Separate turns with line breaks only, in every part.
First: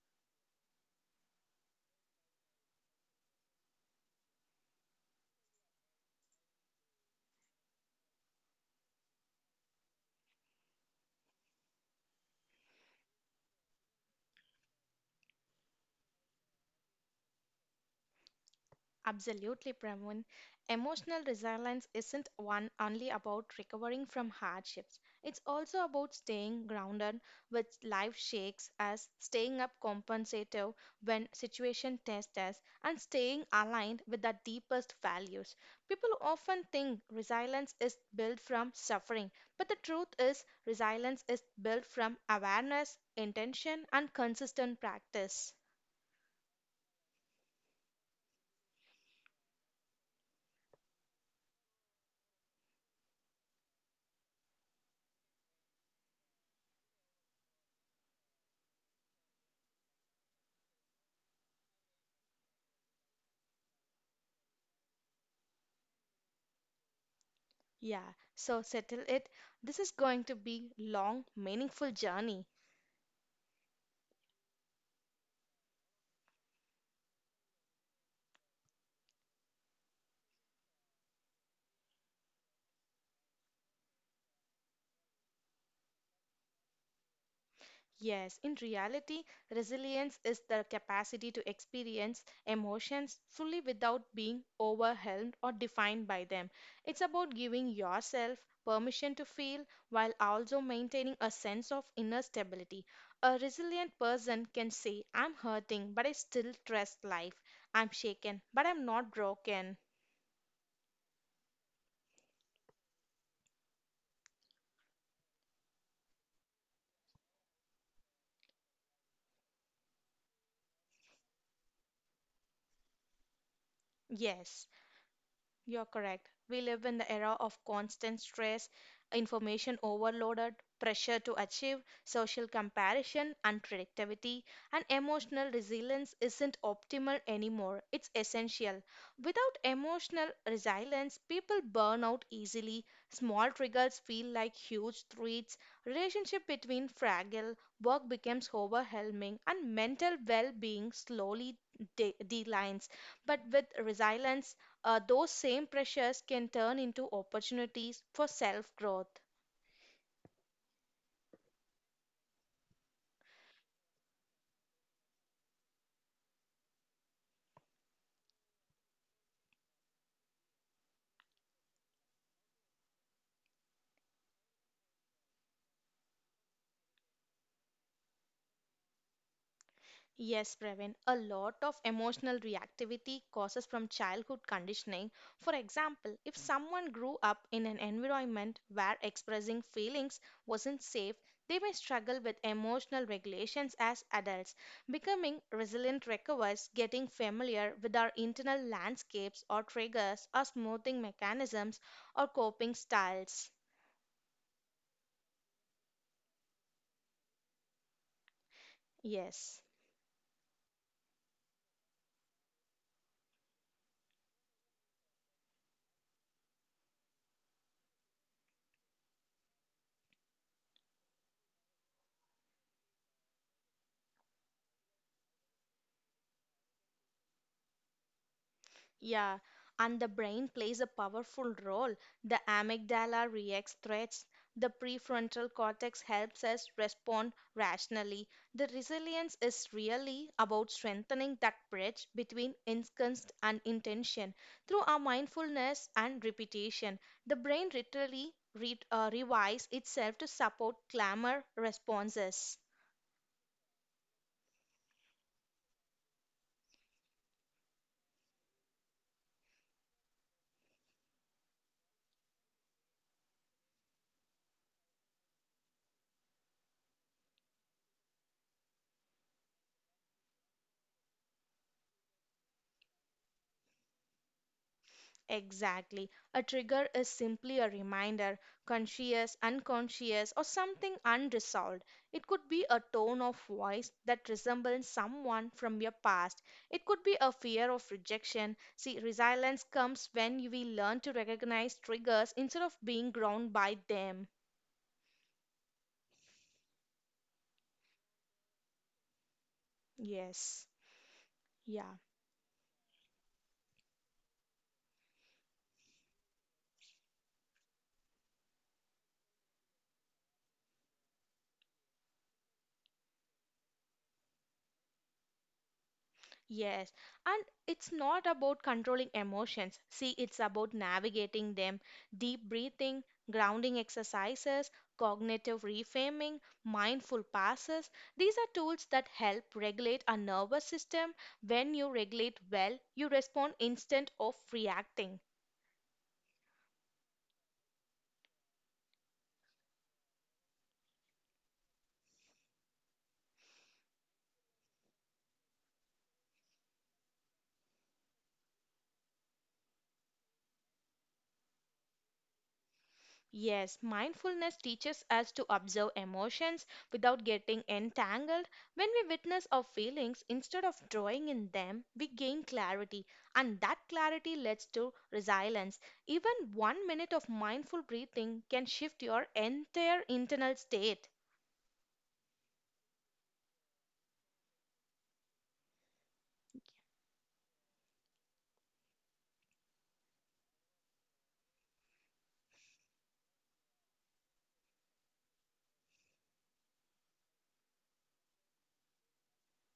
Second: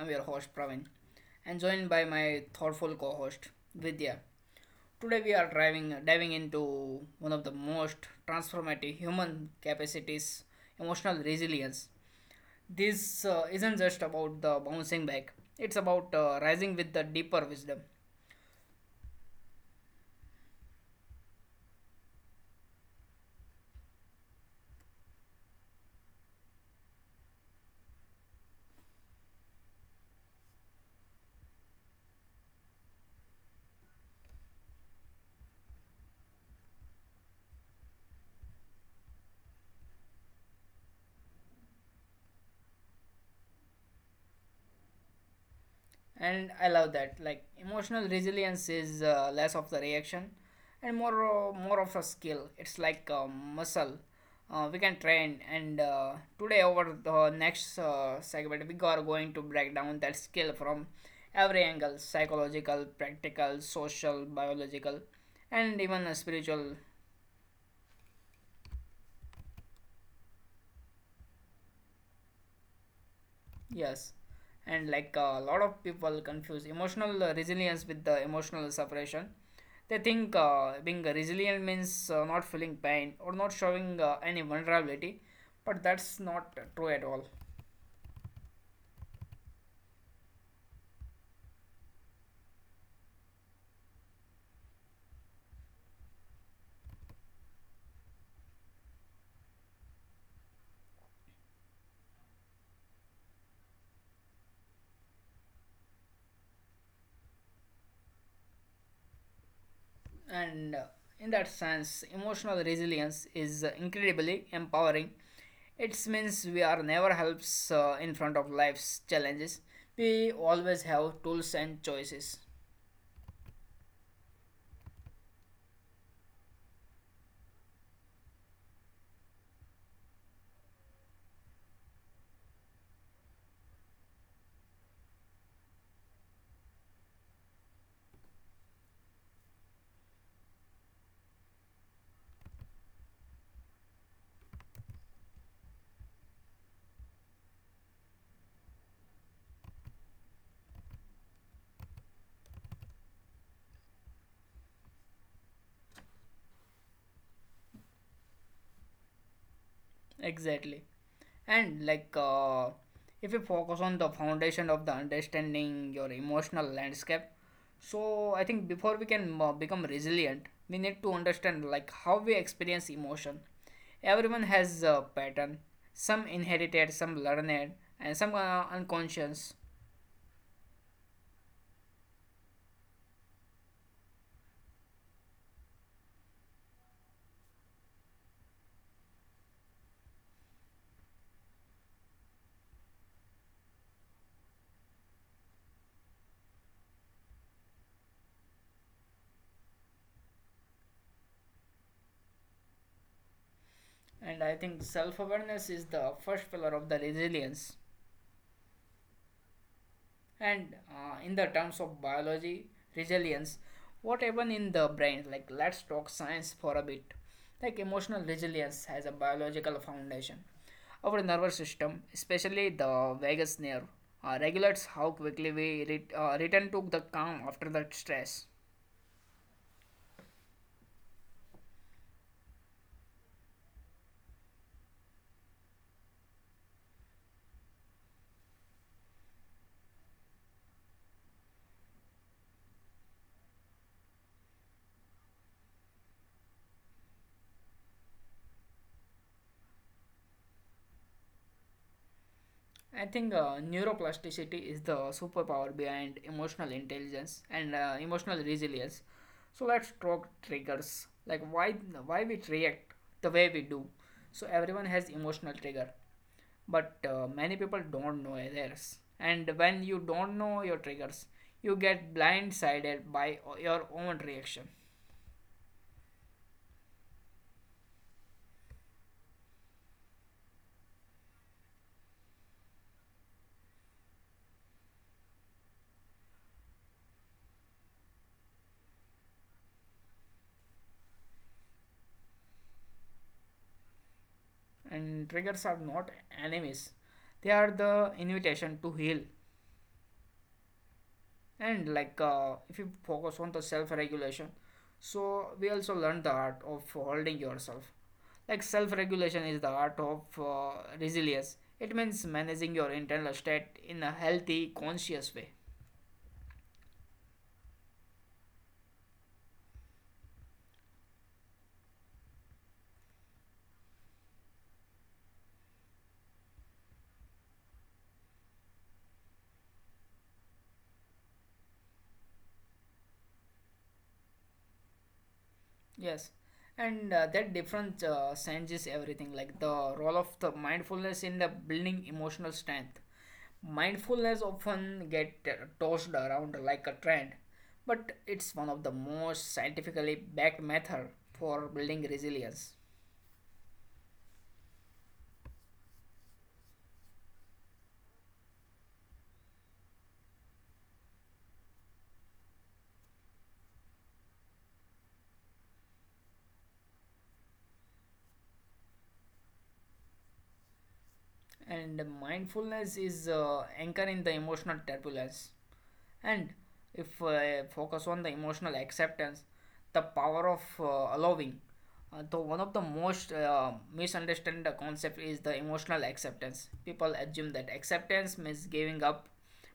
I'm your host Praveen and joined by my thoughtful co-host Vidya. Today we are driving diving into one of the most transformative human capacities, emotional resilience. This isn't just about the bouncing back. It's about rising with the deeper wisdom.
Absolutely, Pramun. Emotional resilience isn't one only about recovering from hardships. It's also about staying grounded when life shakes us, staying up compensative when situation tests us, and staying aligned with our deepest values. People often think resilience is built from suffering, but the truth is resilience is built from awareness, intention, and consistent practice.
And I love that, like emotional resilience is, less of the reaction and more of a skill. It's like a muscle we can train, and today over the next segment we are going to break down that skill from every angle: psychological, practical, social, biological, and even spiritual.
Yeah, so settle it. This is going to be long, meaningful journey.
Yes, and like a lot of people confuse emotional resilience with the emotional suppression. They think being resilient means not feeling pain or not showing any vulnerability, but that's not true at all.
Yes, in reality, resilience is the capacity to experience emotions fully without being overwhelmed or defined by them. It's about giving yourself permission to feel while also maintaining a sense of inner stability. A resilient person can say, I'm hurting, but I still trust life. I'm shaken, but I'm not broken.
And in that sense, emotional resilience is incredibly empowering. It means we are never helps in front of life's challenges. We always have tools and choices.
Yes. You're correct. We live in the era of constant stress, information overloaded, pressure to achieve, social comparison, unpredictability, and emotional resilience isn't optimal anymore. It's essential. Without emotional resilience, people burn out easily. Small triggers feel like huge threats. Relationship between fragile, work becomes overwhelming, and mental well-being slowly declines. But with resilience, those same pressures can turn into opportunities for self growth.
Exactly. And like, if you focus on the foundation of the understanding your emotional landscape, so I think before we can become resilient, we need to understand like how we experience emotion. Everyone has a pattern, some inherited, some learned, and some are unconscious.
Yes, Praveen, a lot of emotional reactivity causes from childhood conditioning. For example, if someone grew up in an environment where expressing feelings wasn't safe, they may struggle with emotional regulations as adults. Becoming resilient requires getting familiar with our internal landscapes or triggers or smoothing mechanisms or coping styles.
And I think self-awareness is the first pillar of the resilience.
Yes.
And in the terms of biology resilience, what happen in the brain? Like let's talk science for a bit. Like emotional resilience has a biological foundation. Our nervous system, especially the vagus nerve, regulates how quickly we return to the calm after the stress.
Yeah, and the brain plays a powerful role. The amygdala reacts threats. The prefrontal cortex helps us respond rationally. The resilience is really about strengthening that bridge between instinct and intention through our mindfulness and repetition. The brain literally revives itself to support clamor responses.
I think neuroplasticity is the superpower behind emotional intelligence and emotional resilience. So let's talk triggers, like why we react the way we do. So everyone has emotional trigger, but many people don't know theirs. And when you don't know your triggers, you get blindsided by your own reaction.
Exactly. A trigger is simply a reminder, conscious, unconscious, or something unresolved. It could be a tone of voice that resembles someone from your past. It could be a fear of rejection. See, resilience comes when we learn to recognize triggers instead of being ground by them.
And triggers are not enemies; they are the invitation to heal.
Yes.
And
Yeah.
like, if you focus on the self-regulation, so we also learn the art of holding yourself. Like self-regulation is the art of, resilience. It means managing your internal state in a healthy, conscious way.
Yes, and it's not about controlling emotions. See, it's about navigating them. Deep breathing, grounding exercises, cognitive reframing, mindful passes. These are tools that help regulate our nervous system. When you regulate well, you respond instead of reacting.
Yes, and that difference changes everything. Like the role of the mindfulness in the building emotional strength. Mindfulness often get tossed around like a trend, but it's one of the most scientifically backed method for building resilience.
Yes, mindfulness teaches us to observe emotions without getting entangled. When we witness our feelings, instead of drawing in them, we gain clarity, and that clarity leads to resilience. Even 1 minute of mindful breathing can shift your entire internal state.
And mindfulness is anchored in the emotional turbulence. And if focus on the emotional acceptance, the power of allowing. Though one of the most misunderstood concept is the emotional acceptance. People assume that acceptance means giving up,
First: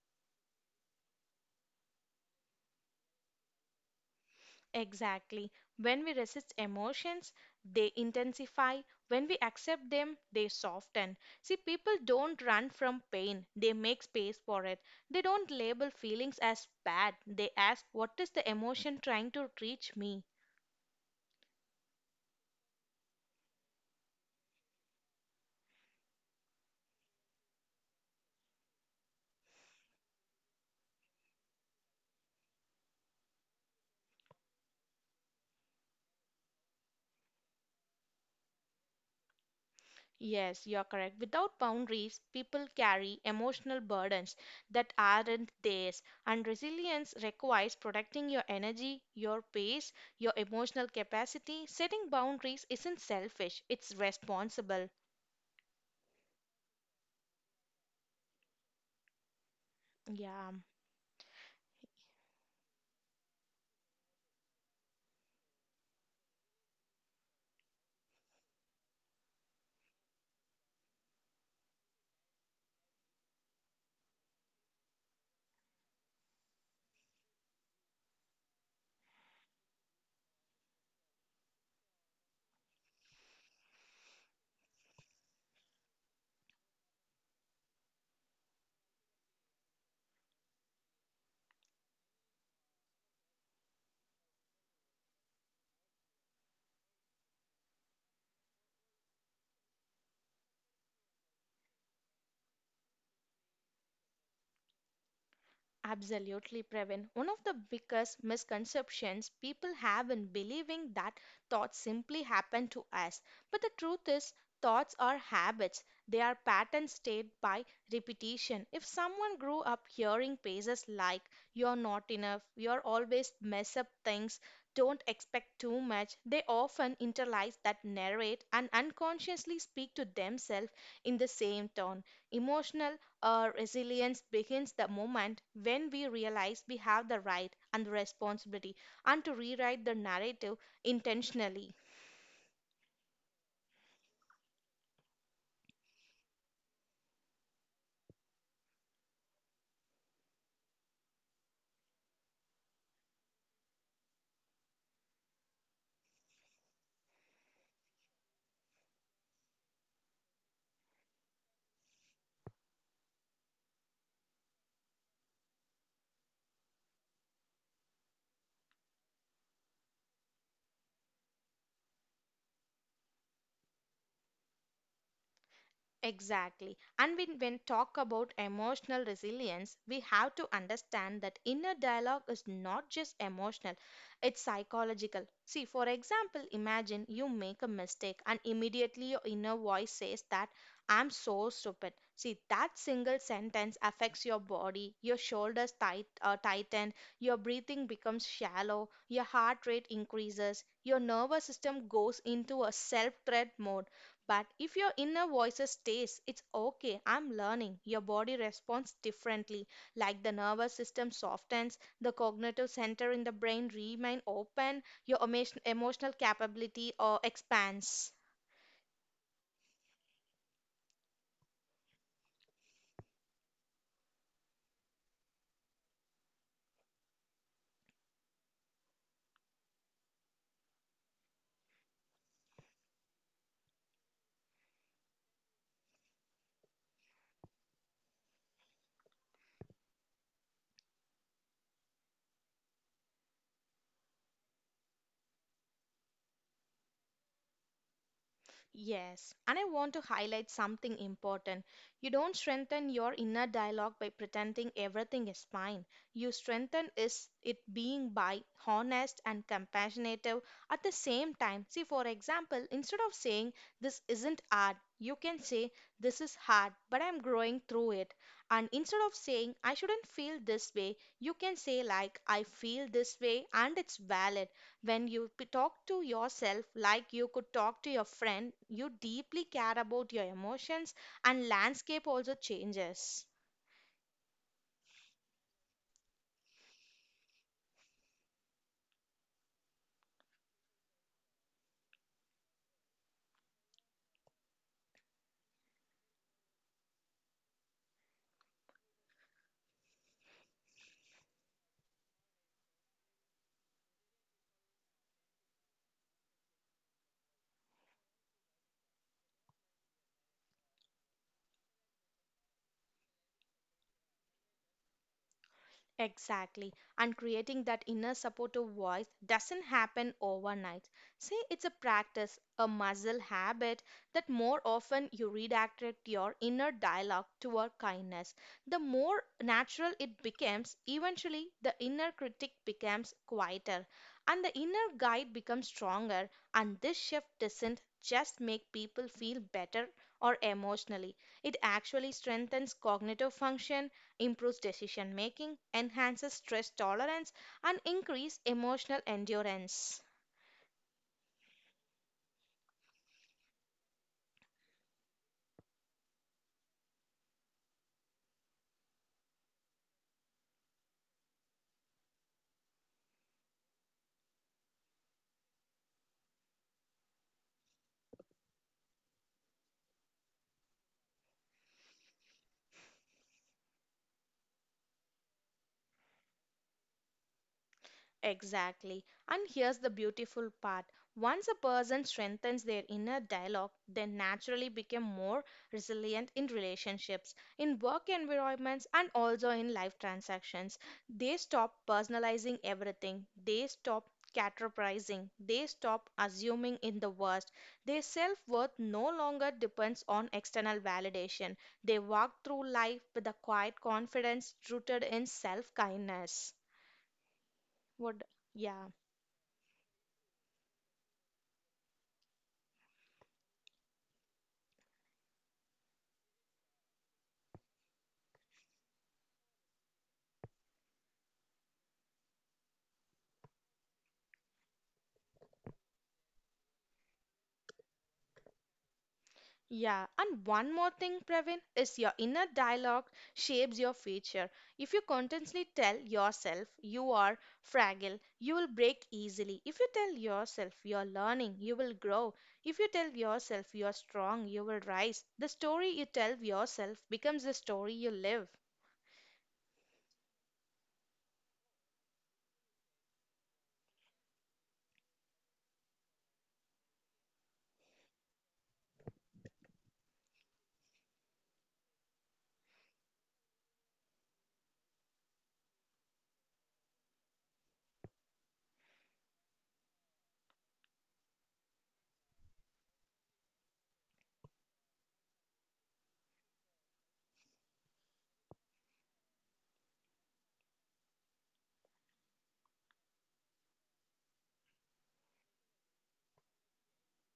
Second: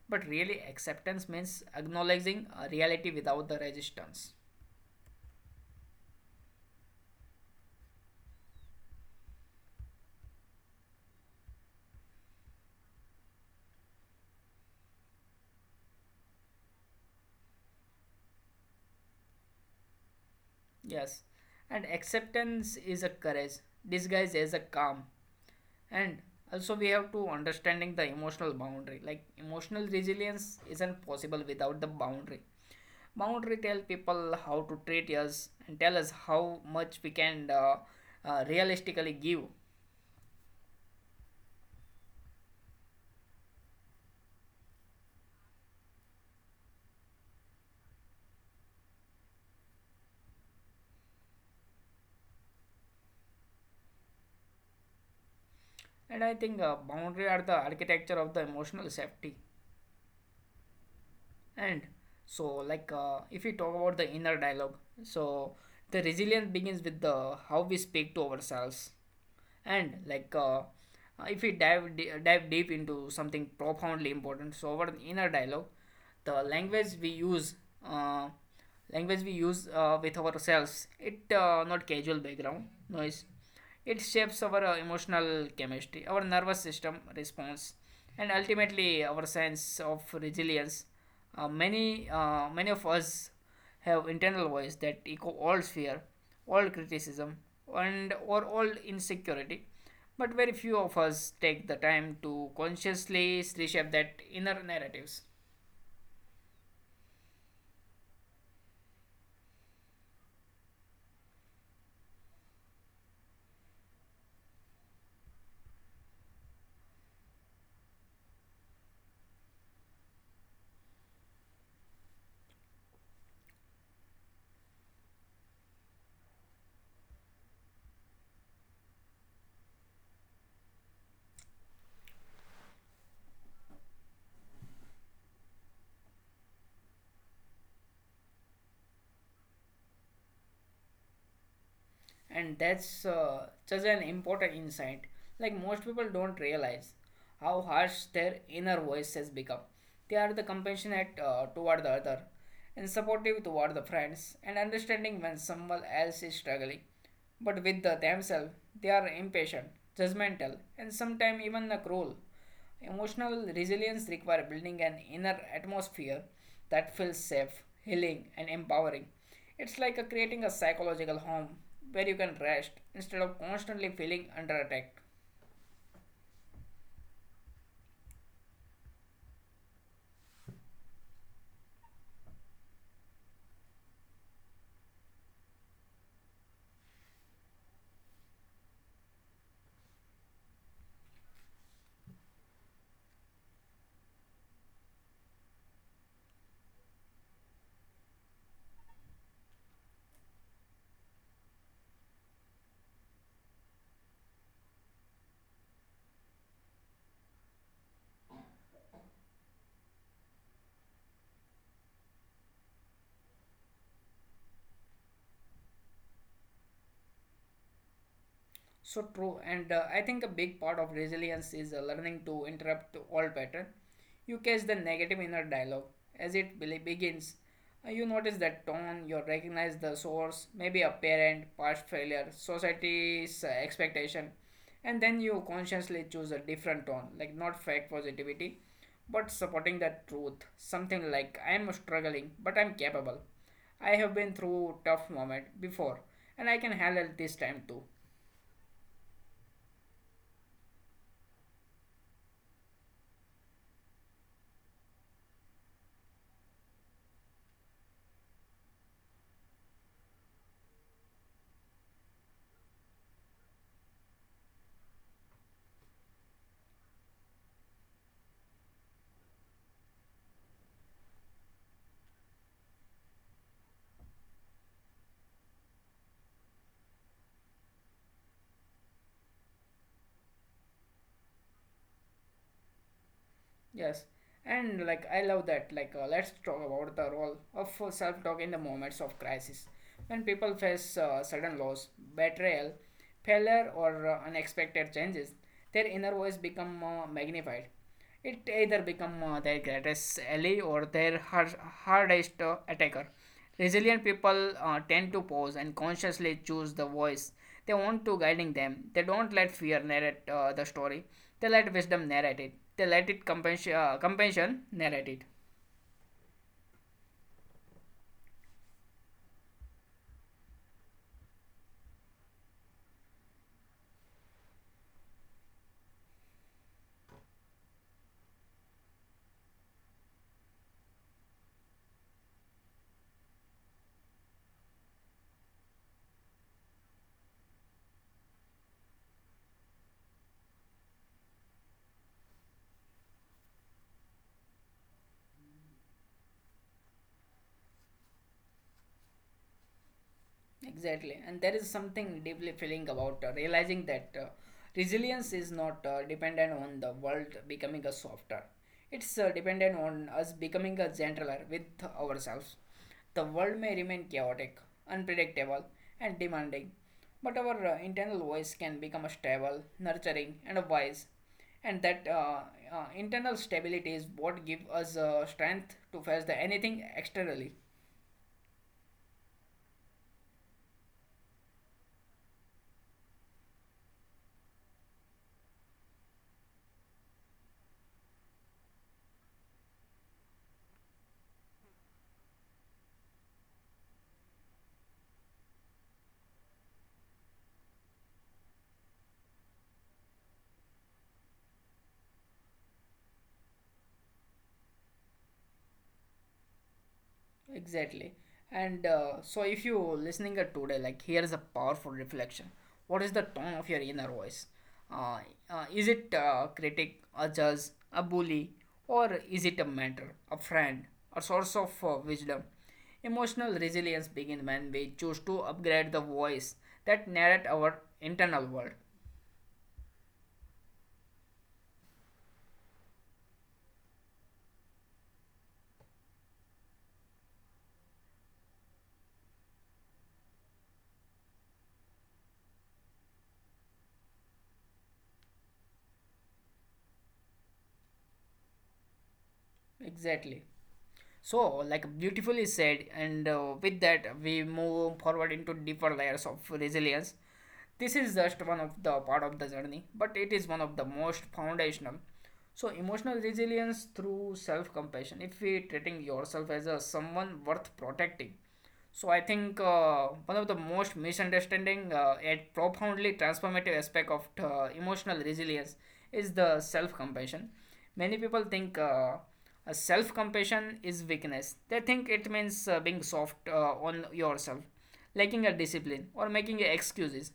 but really acceptance means acknowledging a reality without the resistance.
Exactly. When we resist emotions, they intensify. When we accept them, they soften. See, people don't run from pain, they make space for it. They don't label feelings as bad, they ask, what is the emotion trying to reach me?
Yes, and acceptance is a courage disguised as a calm. And also, we have to understanding the emotional boundary. Like emotional resilience isn't possible without the boundary. Boundary tell people how to treat us and tell us how much we can, realistically give.
Yes, you're correct. Without boundaries, people carry emotional burdens that aren't theirs, and resilience requires protecting your energy, your pace, your emotional capacity. Setting boundaries isn't selfish, it's responsible.
And I think boundary are the architecture of the emotional safety.
Yeah.
And so, like, if we talk about the inner dialogue, so the resilience begins with the how we speak to ourselves, and like, if we dive deep into something profoundly important, so our inner dialogue, the language we use, uh, with ourselves, it, not casual background noise. It shapes our emotional chemistry, our nervous system response, and ultimately our sense of resilience. Many of us have internal voice that echo all fear, all criticism, and or all insecurity. But very few of us take the time to consciously reshape that inner narratives.
Absolutely, Pravin. One of the biggest misconceptions people have in believing that thoughts simply happen to us. But the truth is, thoughts are habits. They are patterns stayed by repetition. If someone grew up hearing phrases like, you're not enough, you're always mess up things, don't expect too much, they often internalize that narrate and unconsciously speak to themselves in the same tone. Emotional resilience begins the moment when we realize we have the right and the responsibility and to rewrite the narrative intentionally.
And that's such an important insight. Like most people don't realize how harsh their inner voice has become. They are the compassionate toward the other and supportive toward the friends and understanding when someone else is struggling, but with the themselves they are impatient, judgmental, and sometimes even the cruel. Emotional resilience requires building an inner atmosphere that feels safe, healing, and empowering. It's like a creating a psychological home where you can rest instead of constantly feeling under attack.
Exactly. And when talk about emotional resilience, we have to understand that inner dialogue is not just emotional, it's psychological. See, for example, imagine you make a mistake and immediately your inner voice says that I'm so stupid. See, that single sentence affects your body, your shoulders tighten, your breathing becomes shallow, your heart rate increases, your nervous system goes into a self-threat mode, but if your inner voice stays, it's okay, I'm learning. Your body responds differently. Like the nervous system softens, the cognitive center in the brain remain open, your emotional capability expands.
So true, and I think a big part of resilience is learning to interrupt all pattern. You catch the negative inner dialogue as it begins. You notice that tone. You recognize the source, maybe a parent, past failure, society's expectation, and then you consciously choose a different tone, like not fake positivity, but supporting the truth. Something like I am struggling, but I'm capable. I have been through tough moment before and I can handle this time too.
Yes, and I want to highlight something important. You don't strengthen your inner dialogue by pretending everything is fine. You strengthen is it being by honest and compassionate at the same time. See, for example, instead of saying this isn't hard, you can say this is hard, but I'm growing through it. And instead of saying I shouldn't feel this way, you can say like I feel this way and it's valid. When you talk to yourself like you could talk to your friend, you deeply care about your emotions, and landscape also changes.
Yes, and like I love that. Like, let's talk about the role of self talk in the moments of crisis. When people face sudden loss, betrayal, failure, or unexpected changes, their inner voice become magnified. It either become their greatest ally or their hardest attacker. Resilient people tend to pause and consciously choose the voice they want to guiding them. They don't let fear narrate the story. They let wisdom narrate it. They let it compassion, compassion narrate it.
Exactly. And creating that inner supportive voice doesn't happen overnight. Say it's a practice, a muscle habit that more often you redirect your inner dialogue toward kindness. The more natural it becomes, eventually the inner critic becomes quieter and the inner guide becomes stronger. And this shift doesn't just make people feel better or emotionally, it actually strengthens cognitive function, improves decision making, enhances stress tolerance, and increases emotional endurance.
Exactly, and there is something deeply feeling about realizing that resilience is not dependent on the world becoming a softer. It's dependent on us becoming a gentler with ourselves. The world may remain chaotic, unpredictable, and demanding, but our internal voice can become a stable, nurturing, and a wise. And that, internal stability is what gives us strength to face the anything externally.
Exactly. And here's the beautiful part. Once a person strengthens their inner dialogue, they naturally become more resilient in relationships, in work environments, and also in life transactions. They stop personalizing everything, they stop categorizing, they stop assuming in the worst. Their self worth no longer depends on external validation. They walk through life with a quiet confidence rooted in self kindness.
Exactly.
Would, yeah.
And so, if you listening it today, like here is a powerful reflection. What is the tone of your inner voice? Uh, is it a critic, a judge, a bully, or is it a mentor, a friend, a source of wisdom? Emotional resilience begins when we choose to upgrade the voice that narrate our internal world.
Yeah, and one more thing, Praveen, is your inner dialogue shapes your future. If you constantly tell yourself you are fragile, you will break easily. If you tell yourself you are learning, you will grow. If you tell yourself you are strong, you will rise. The story you tell yourself becomes the story you live.
Exactly. So, like beautifully said, and with that, we move forward into deeper layers of resilience. This is just one of the part of the journey, but it is one of the most foundational. So, emotional resilience through self compassion. If we treating yourself as a someone worth protecting, so I think one of the most misunderstanding yet profoundly transformative aspect of emotional resilience is the self-compassion. Many people think a self-compassion is weakness. They think it means being soft on yourself, lacking a discipline, or making excuses.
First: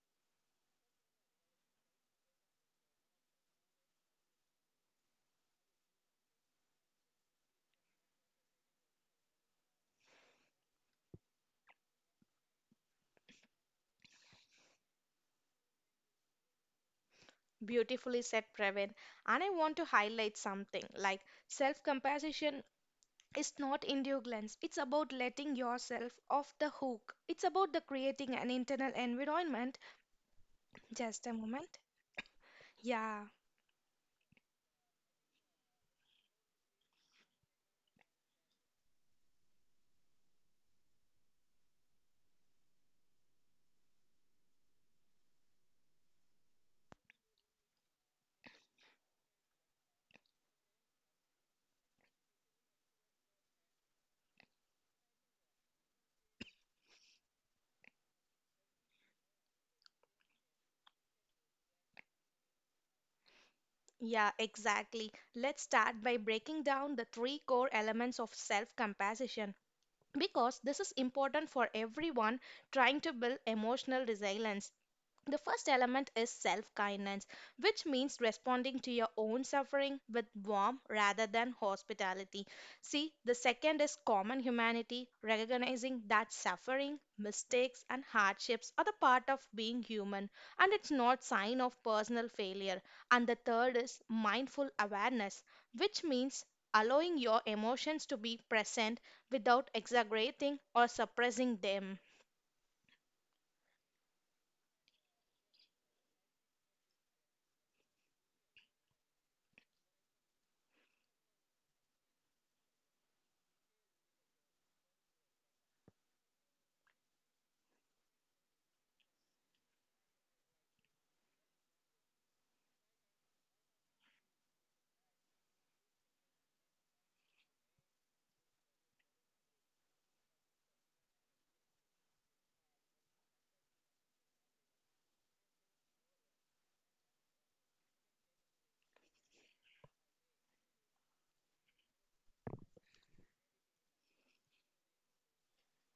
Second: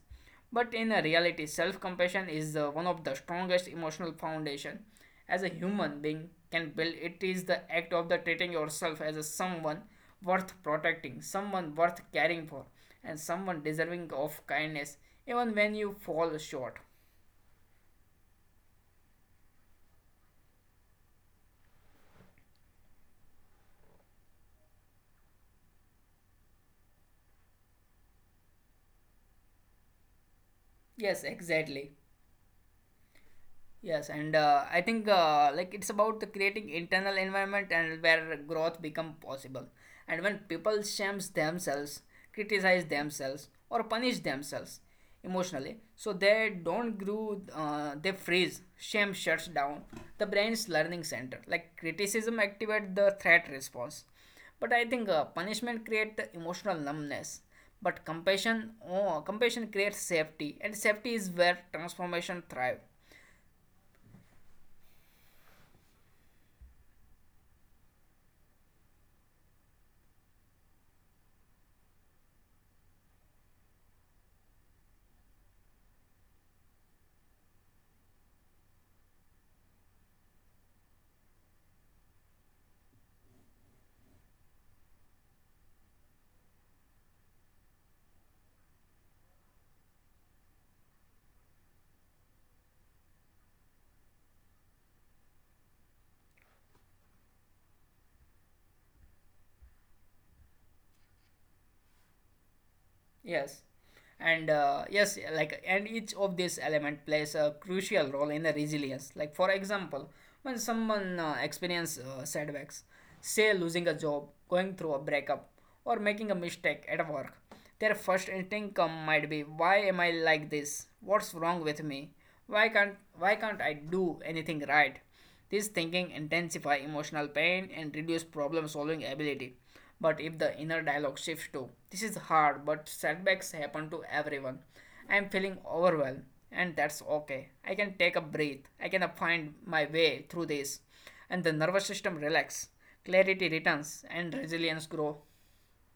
But in reality, self-compassion is the one of the strongest emotional foundation as a human being can build. It is the act of the treating yourself as a someone worth protecting, someone worth caring for, and someone deserving of kindness, even when you fall short.
Beautifully said, Praveen. And I want to highlight something like self compassion, it's not endurance. It's about letting yourself off the hook. It's about the creating an internal environment. Just
Yes,
a moment.
exactly.
Yeah,
Yes, and I think, like it's about the creating internal environment and where growth become possible. And when people shame themselves, criticize themselves, or punish themselves emotionally, so they don't grow. They freeze. Shame shuts down the brain's learning center. Like criticism activate the threat response, but I think punishment create the emotional numbness. But compassion, oh, compassion creates safety, and safety is where transformation thrive.
yeah, exactly. Let's start by breaking down the three core elements of self-compassion because this is important for everyone trying to build emotional resilience. The first element is self kindness, which means responding to your own suffering with warmth rather than hospitality. See, the second is common humanity, recognizing that suffering, mistakes, and hardships are the part of being human and it's not sign of personal failure. And the third is mindful awareness, which means allowing your emotions to be present without exaggerating or suppressing them.
Yes. And yes, like and each of these element plays a crucial role in the resilience. Like for example, when someone experiences setbacks, say losing a job, going through a breakup, or making a mistake at work, their first instinct come might be, "Why am I like this? What's wrong with me? Why can't I do anything right?" This thinking intensifies emotional pain and reduces problem solving ability. But if the inner dialogue shifts to this is hard, but setbacks happen to everyone. I am feeling overwhelmed, and that's okay. I can take a breath. I can find my way through this, and the nervous system relaxes. Clarity returns, and resilience grows.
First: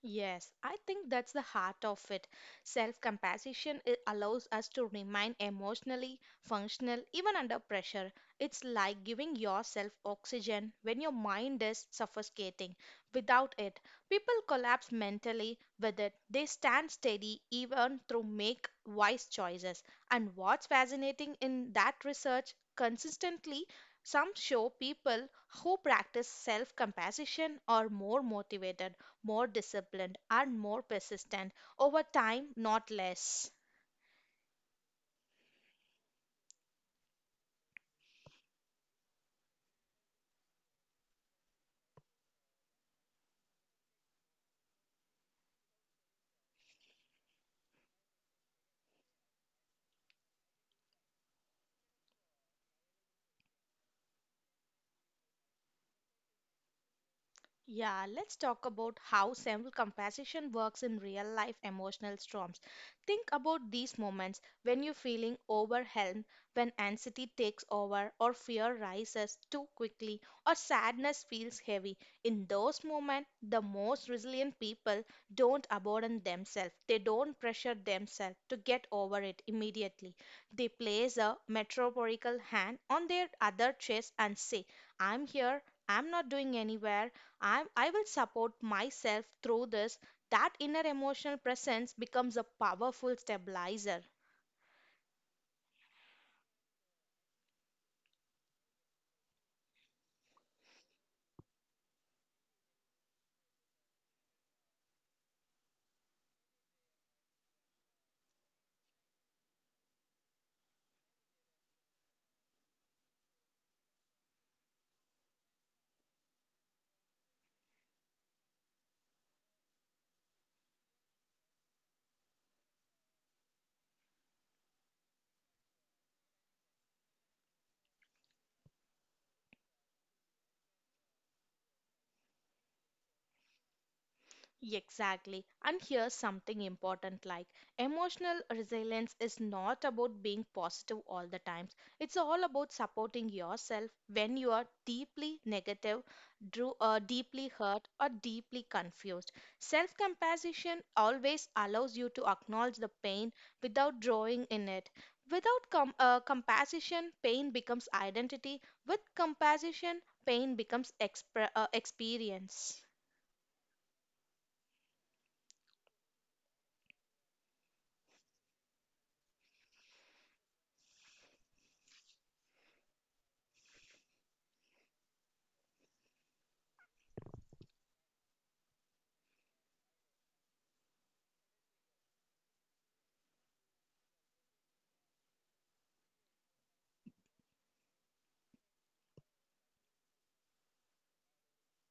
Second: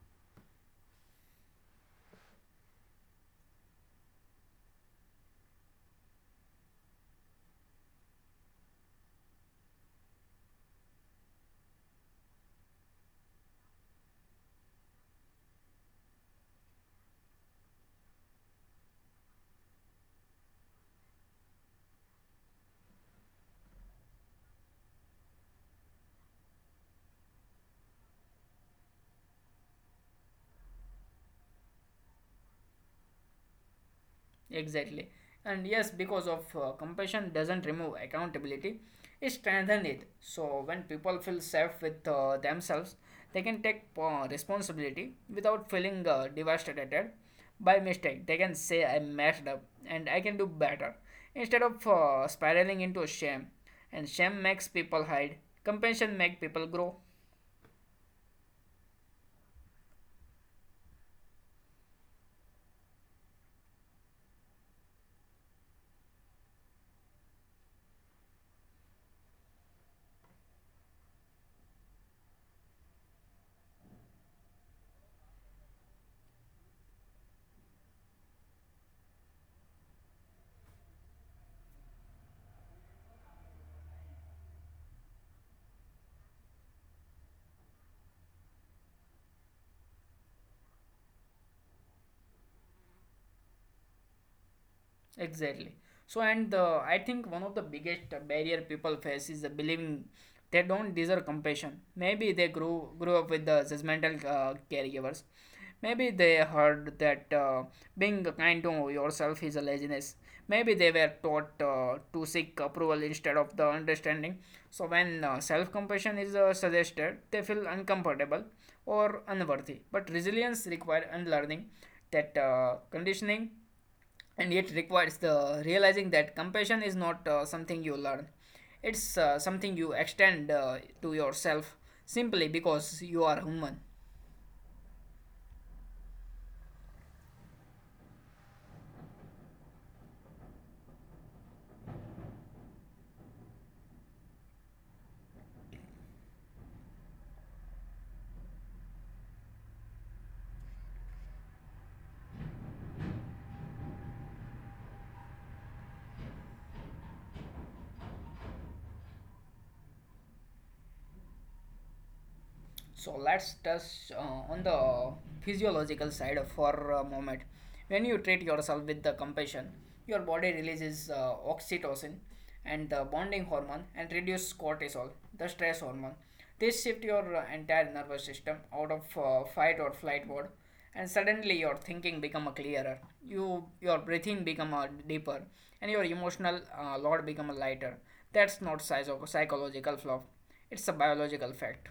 Yes, I think that's the heart of it. Self compassion allows us to remain emotionally functional even under pressure. It's like giving yourself oxygen when your mind is suffocating. Without it, people collapse mentally with it. They stand steady even through make wise choices. And what's fascinating in that research consistently some show people who practice self compassion are more motivated, more disciplined, and more persistent over time, not less.
Exactly. And yes, because of compassion doesn't remove accountability, it strengthens it. So when people feel safe with themselves, they can take responsibility without feeling devastated by mistake. They can say I messed up and I can do better instead of spiraling into shame. And shame makes people hide. Compassion makes people grow.
Yeah, let's talk about how self-compassion works in real-life emotional storms. Think about these moments when you're feeling overwhelmed, when anxiety takes over, or fear rises too quickly, or sadness feels heavy. In those moments, the most resilient people don't abandon themselves. They don't pressure themselves to get over it immediately. They place a metaphorical hand on their other chest and say, "I'm here. I'm not doing anywhere." I will support myself through this. That inner emotional presence becomes a powerful stabilizer.
Exactly. So, and I think one of the biggest barrier people face is the believing they don't deserve compassion. Maybe they grew up with the judgmental caregivers. Maybe they heard that being kind to yourself is a laziness. Maybe they were taught to seek approval instead of the understanding. So when self-compassion is suggested, they feel uncomfortable or unworthy. But resilience requires unlearning that conditioning, and yet requires the realizing that compassion is not something you learn, it's something you extend to yourself simply because you are human.
Exactly. And here's something important like emotional resilience is not about being positive all the time. It's all about supporting yourself when you are deeply negative, deeply hurt, or deeply confused. Self compassion always allows you to acknowledge the pain without drawing in it. Without compassion, pain becomes identity. With compassion, pain becomes experience.
So let's touch on the physiological side for a moment. When you treat yourself with the compassion, your body releases oxytocin and the bonding hormone and reduce cortisol, the stress hormone. This shift your entire nervous system out of fight or flight mode, and suddenly your thinking become a clearer. You your breathing become a deeper and your emotional load become a lighter. That's not size of psychological flaw. It's a biological fact.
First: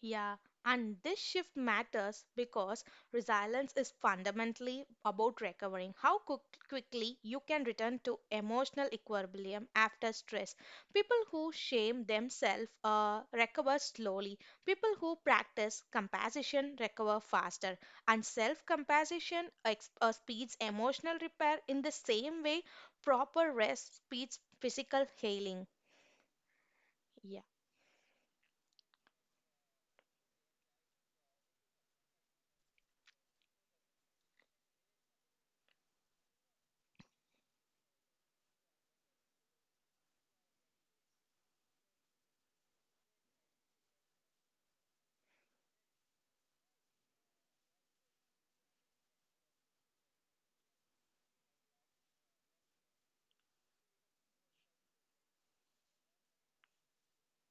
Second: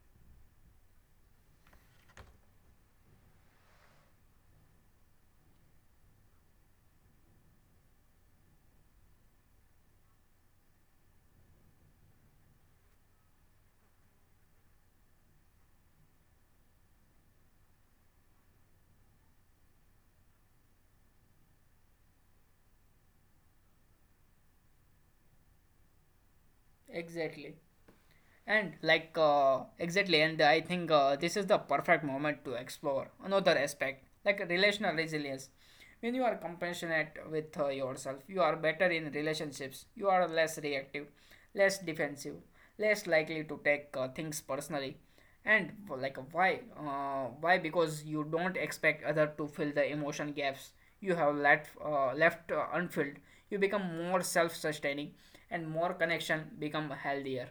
Yeah, and this shift matters because resilience is fundamentally about recovering how quickly you can return to emotional equilibrium after stress. People who shame themselves recover slowly. People who practice compassion recover faster. And self compassion speeds emotional repair in the same way proper rest speeds physical healing. Yeah.
Exactly. And like and I think this is the perfect moment to explore another aspect, like relational resilience. When you are compassionate with yourself, you are better in relationships. You are less reactive, less defensive, less likely to take things personally. And well, like why? Why? Because you don't expect other to fill the emotion gaps you have left unfilled. You become more self-sustaining, and more connection become healthier.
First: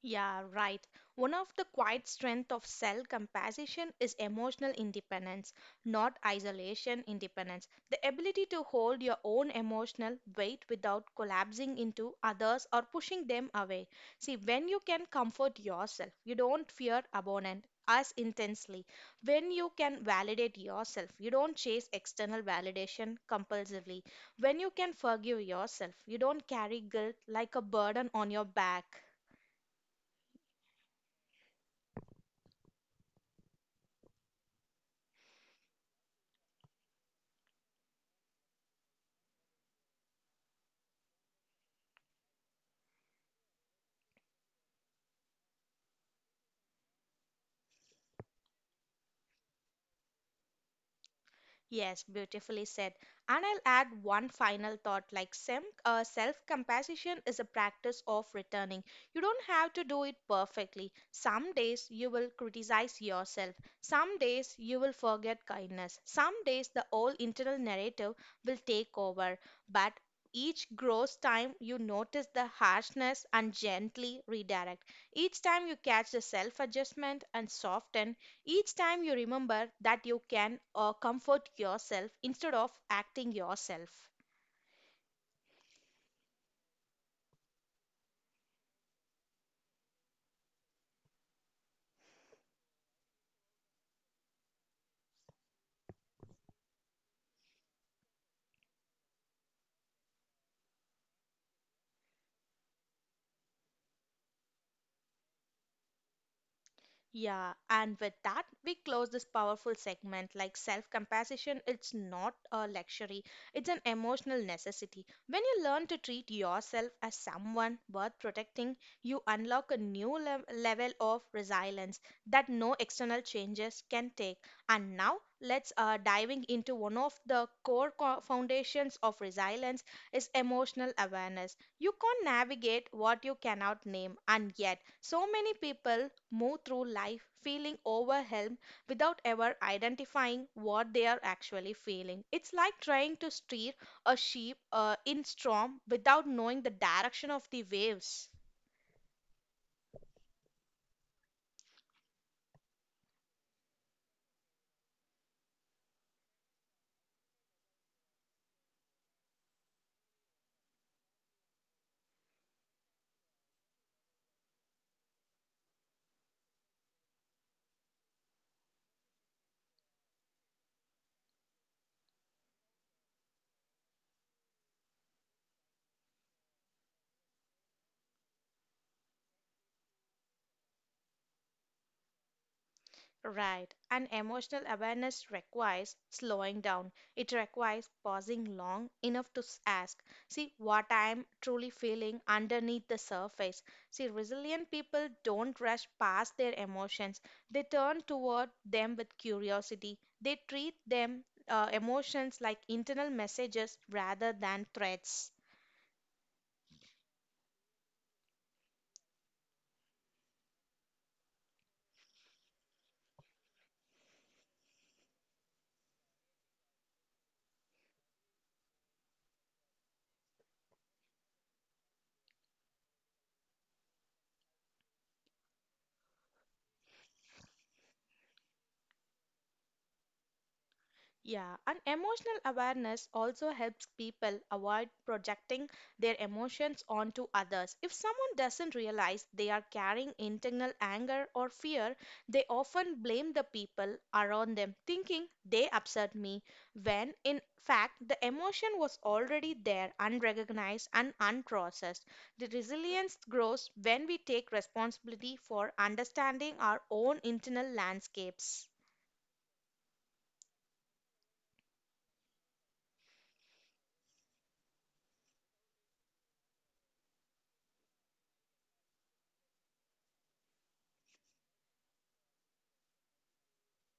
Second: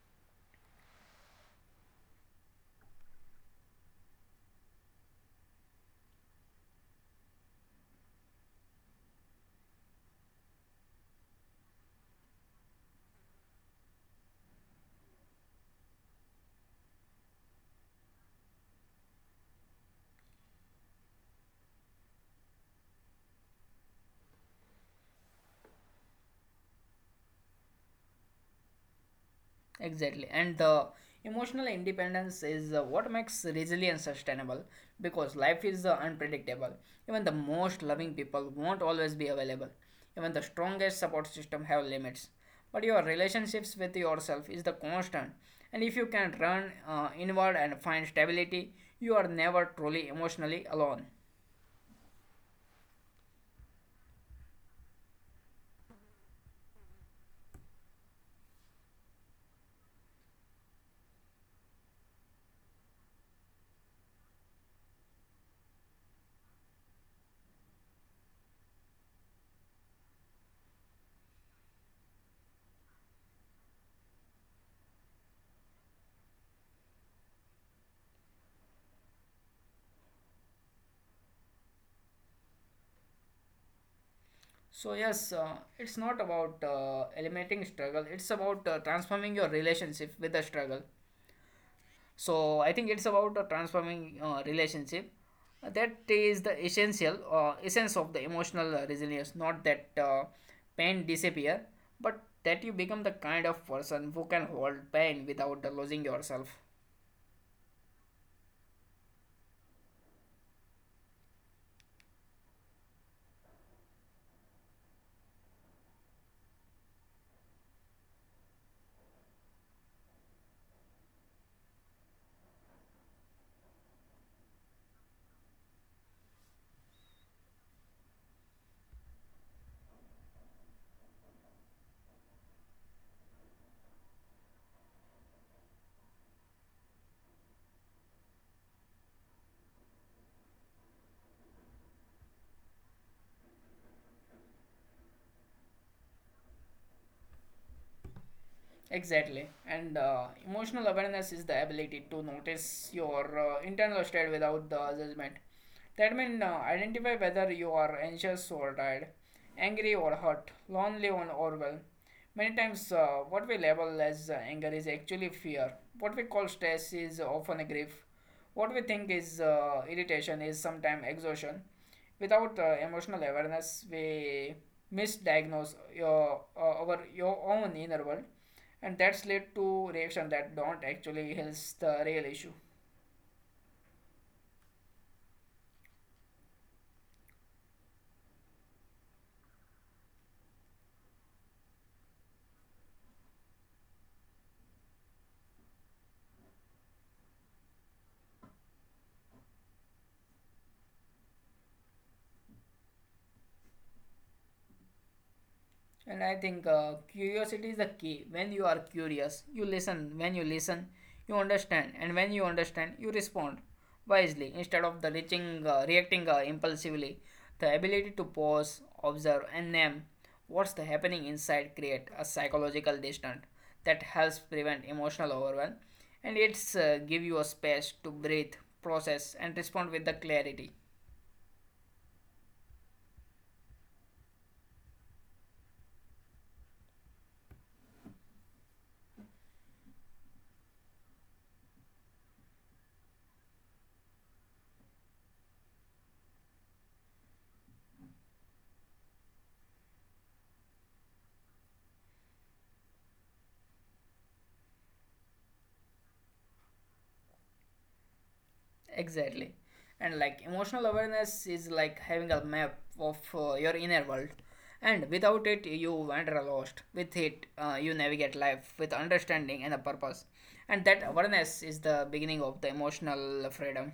Yeah, right. One of the quiet strength of self compassion is emotional independence, not isolation independence. The ability to hold your own emotional weight without collapsing into others or pushing them away. See, when you can comfort yourself, you don't fear abandonment as intensely. When you can validate yourself, you don't chase external validation compulsively. When you can forgive yourself, you don't carry guilt like a burden on your back.
Exactly. And the emotional independence is what makes resilience sustainable because life is unpredictable. Even the most loving people won't always be available. Even the strongest support system have limits. But your relationships with yourself is the constant. And if you can run inward and find stability, you are never truly emotionally alone.
Yes, beautifully said. And I'll add one final thought like self compassion is a practice of returning. You don't have to do it perfectly. Some days you will criticize yourself. Some days you will forget kindness. Some days the old internal narrative will take over. But each grows time you notice the harshness and gently redirect. Each time you catch the self adjustment and soften, each time you remember that you can comfort yourself instead of acting yourself.
So yes, it's not about eliminating struggle. It's about transforming your relationship with the struggle. So I think it's about transforming relationship. That is the essential essence of the emotional resilience, not that pain disappear, but that you become the kind of person who can hold pain without losing yourself.
Yeah, and with that, we close this powerful segment. Like self compassion, it's not a luxury, it's an emotional necessity. When you learn to treat yourself as someone worth protecting, you unlock a new level of resilience that no external changes can take. And now, let's diving into one of the core foundations of resilience is emotional awareness. You can't navigate what you cannot name, and yet so many people move through life feeling overwhelmed without ever identifying what they are actually feeling. It's like trying to steer a sheep in storm without knowing the direction of the waves.
Exactly. And emotional awareness is the ability to notice your internal state without the judgment. That means identify whether you are anxious or tired, angry or hurt, lonely or overwhelmed. Many times, what we label as anger is actually fear. What we call stress is often a grief. What we think is irritation is sometimes exhaustion. Without emotional awareness, we misdiagnose your own inner world, and that's led to reaction that don't actually helps the real issue.
Right. And emotional awareness requires slowing down. It requires pausing long enough to ask, see what I'm truly feeling underneath the surface. See, resilient people don't rush past their emotions, they turn toward them with curiosity. They treat them emotions like internal messages rather than threats.
And I think curiosity is the key. When you are curious you listen, when you listen you understand, and when you understand you respond wisely instead of the reaching reacting impulsively. The ability to pause, observe and name what's the happening inside create a psychological distance that helps prevent emotional overwhelm, and it's give you a space to breathe, process and respond with the clarity.
Yeah, and emotional awareness also helps people avoid projecting their emotions onto others. If someone doesn't realize they are carrying internal anger or fear, they often blame the people around them, thinking they upset me, when in fact the emotion was already there, unrecognized and unprocessed. The resilience grows when we take responsibility for understanding our own internal landscapes.
Exactly. And like emotional awareness is like having a map of your inner world. And without it, you wander lost. With it, you navigate life with understanding and a purpose. And that awareness is the beginning of the emotional freedom.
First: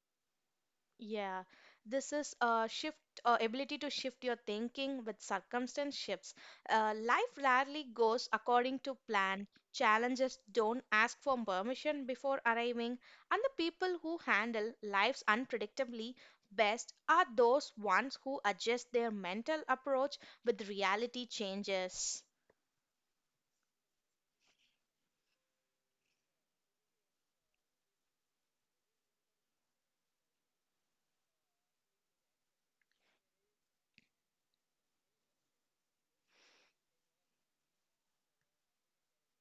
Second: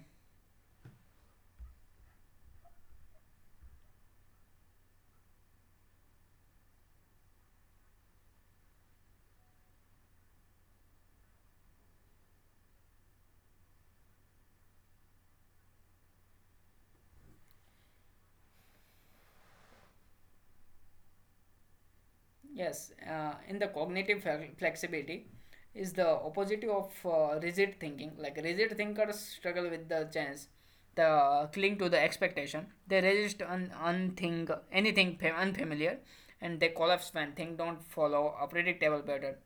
Yeah, this is a shift, ability to shift your thinking with circumstance shifts. Life rarely goes according to plan. Challenges don't ask for permission before arriving, and the people who handle life's unpredictably best are those ones who adjust their mental approach with reality changes.
Yes, in the flexibility is the opposite of rigid thinking. Like rigid thinkers struggle with the chance, the cling to the expectation. They resist unthink anything unfamiliar, and they collapse when things don't follow a predictable pattern.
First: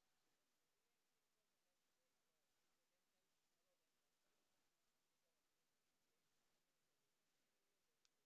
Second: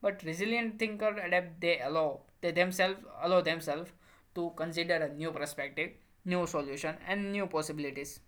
But resilient thinker adapt. They themselves allow themselves to consider a new perspective, new solution, and new possibilities.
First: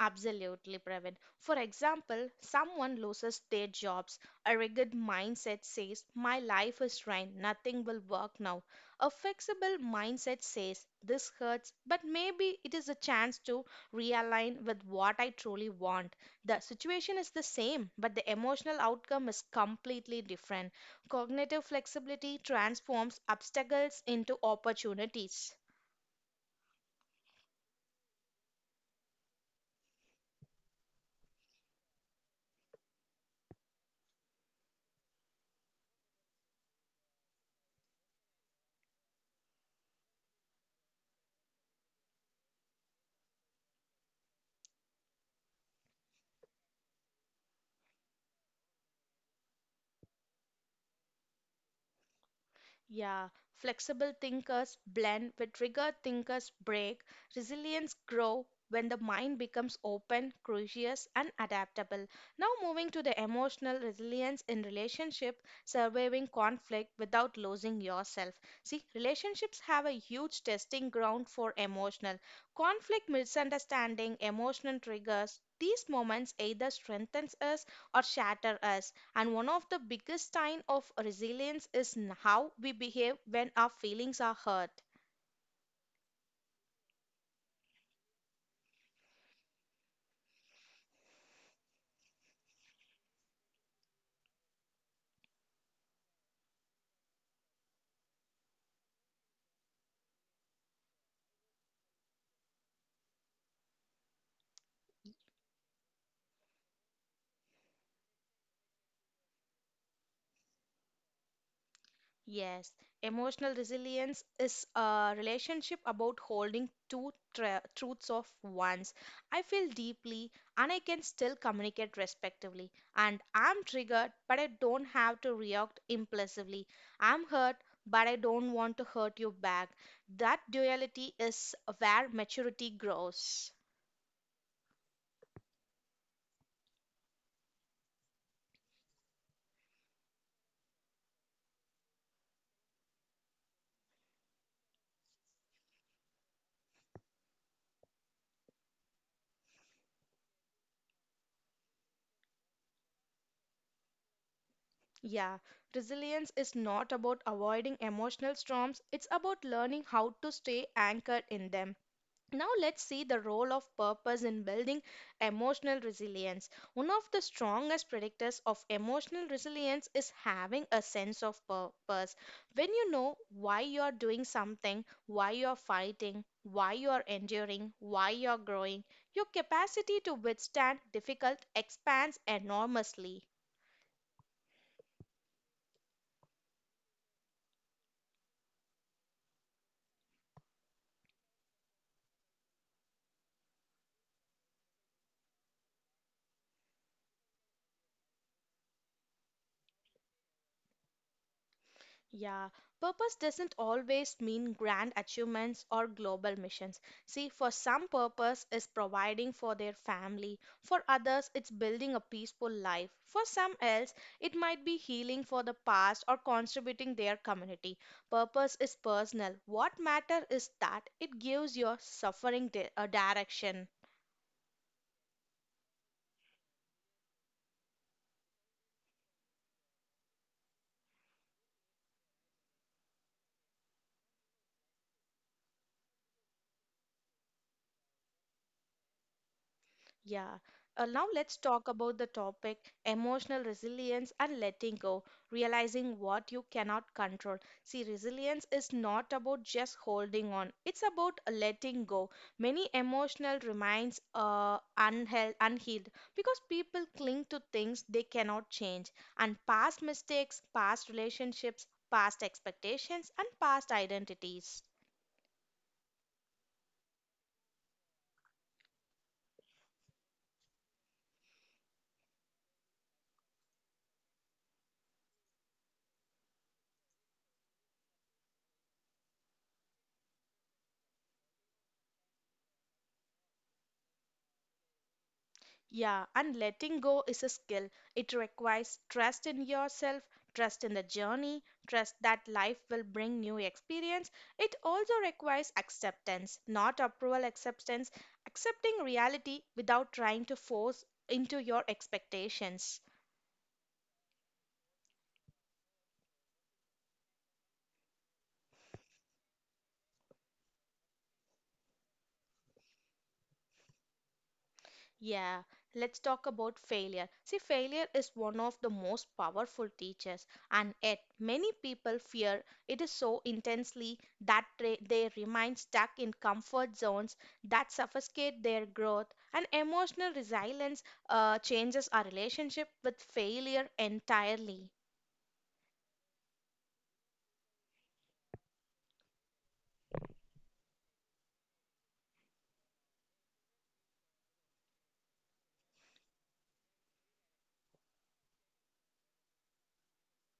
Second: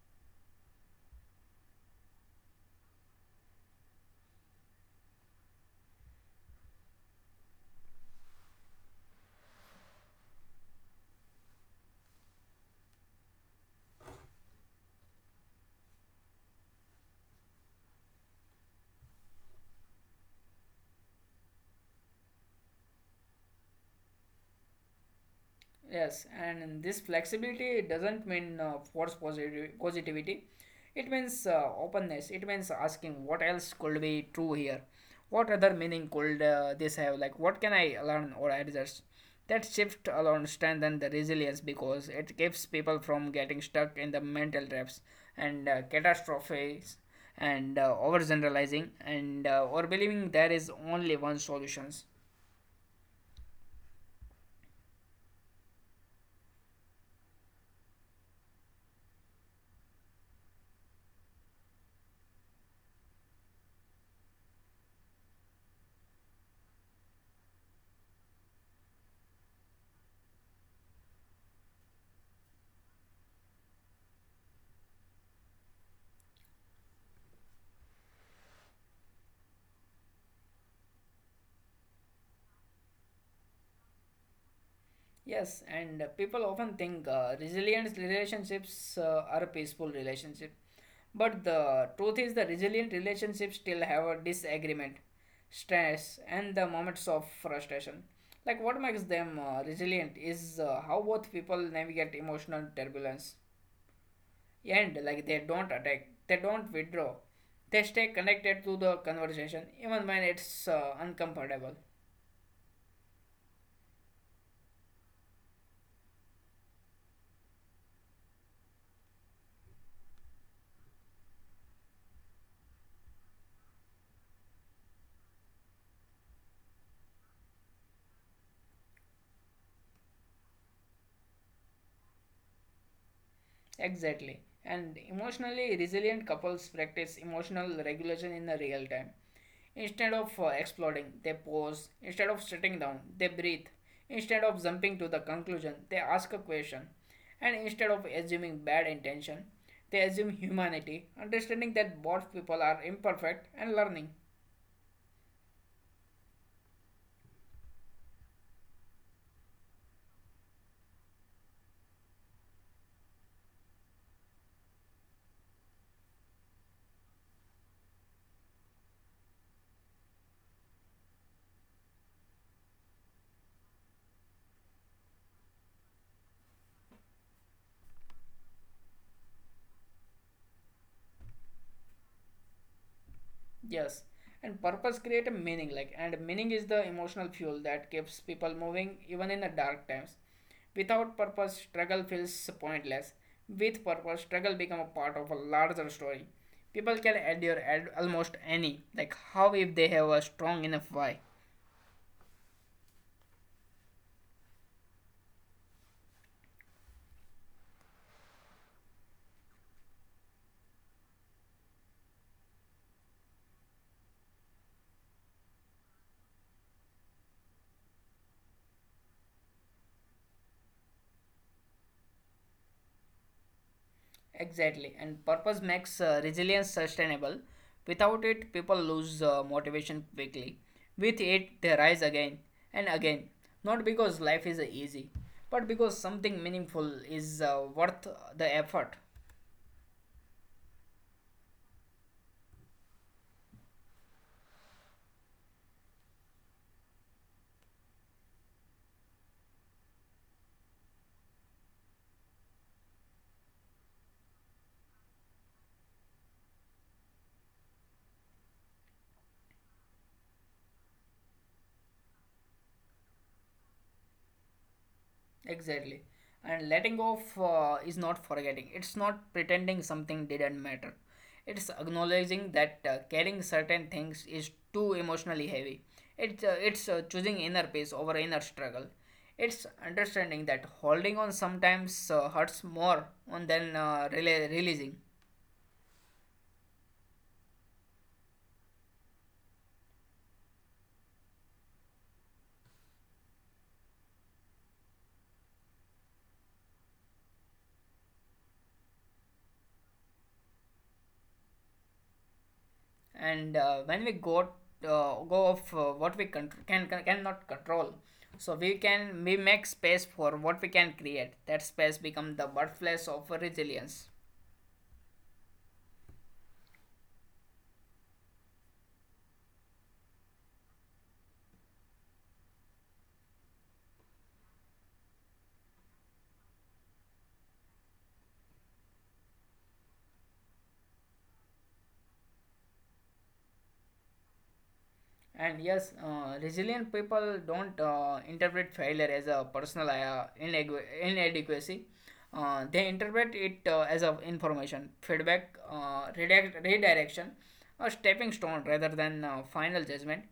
Absolutely, Praveen. For example, someone loses their jobs. A rigid mindset says, my life is ruined, nothing will work now. A flexible mindset says, this hurts, but maybe it is a chance to realign with what I truly want. The situation is the same, but the emotional outcome is completely different. Cognitive flexibility transforms obstacles into opportunities.
Yes, and this flexibility doesn't mean force positive positivity. It means openness. It means asking what else could be true here, what other meaning could this have? Like what can I learn or adjust? That shift alone strengthens the resilience because it keeps people from getting stuck in the mental traps and catastrophes and overgeneralizing, and or believing there is only one solutions.
Yeah, flexible thinkers blend with rigor thinkers break. Resilience grow when the mind becomes open, curious and adaptable. Now moving to the emotional resilience in relationship, surviving conflict without losing yourself. See, relationships have a huge testing ground for emotional conflict, misunderstanding, emotional triggers. These moments either strengthens us or shatter us. And one of the biggest sign of resilience is how we behave when our feelings are hurt.
Yes, and people often think resilient relationships are a peaceful relationship. But the truth is, the resilient relationships still have a disagreement, stress, and the moments of frustration. Like, what makes them resilient is how both people navigate emotional turbulence. And, like, they don't attack, they don't withdraw, they stay connected to the conversation even when it's uncomfortable.
Yes, emotional resilience is a relationship about holding two truths of ones. I feel deeply and I can still communicate respectively. And I'm triggered, but I don't have to react impulsively. I'm hurt, but I don't want to hurt you back. That duality is where maturity grows.
Exactly. And emotionally resilient couples practice emotional regulation in the real time. Instead of exploding, they pause. Instead of sitting down, they breathe. Instead of jumping to the conclusion, they ask a question. And instead of assuming bad intention, they assume humanity, understanding that both people are imperfect and learning.
Yeah, resilience is not about avoiding emotional storms, it's about learning how to stay anchored in them. Now, let's see the role of purpose in building emotional resilience. One of the strongest predictors of emotional resilience is having a sense of purpose. When you know why you are doing something, why you are fighting, why you are enduring, why you are growing, your capacity to withstand difficult expands enormously.
Yes, and purpose create a meaning, like, and meaning is the emotional fuel that keeps people moving even in the dark times. Without purpose, struggle feels pointless. With purpose, struggle become a part of a larger story. People can endure almost any like how if they have a strong enough why.
Yeah, purpose doesn't always mean grand achievements or global missions. See, for some purpose is providing for their family, for others it's building a peaceful life. For some else it might be healing for the past or contributing their community. Purpose is personal. What matter is that it gives your suffering a direction.
Exactly, and purpose makes resilience sustainable. Without it, people lose motivation quickly. With it, they rise again and again. Not because life is easy, but because something meaningful is worth the effort.
Yeah. Now let's talk about the topic emotional resilience and letting go, realizing what you cannot control. See, resilience is not about just holding on, it's about letting go. Many emotional remains unhealed because people cling to things they cannot change, and past mistakes, past relationships, past expectations, and past identities.
Exactly. And letting go of is not forgetting. It's not pretending something didn't matter. It's acknowledging that carrying certain things is too emotionally heavy. It's choosing inner peace over inner struggle. It's understanding that holding on sometimes hurts more on than releasing.
Yeah, and letting go is a skill. It requires trust in yourself, trust in the journey, trust that life will bring new experience. It also requires acceptance, not approval acceptance, accepting reality without trying to force into your expectations.
And when we go go of what we cannot control, so we can we make space for what we can create. That space become the birthplace of resilience.
Yeah, let's talk about failure. See, failure is one of the most powerful teachers, and yet many people fear it is so intensely that they remain stuck in comfort zones that suffocate their growth. And emotional resilience changes our relationship with failure entirely.
And yes, resilient people don't interpret failure as a personal inadequacy. They interpret it as a information, feedback, redirection, a stepping stone rather than final judgment,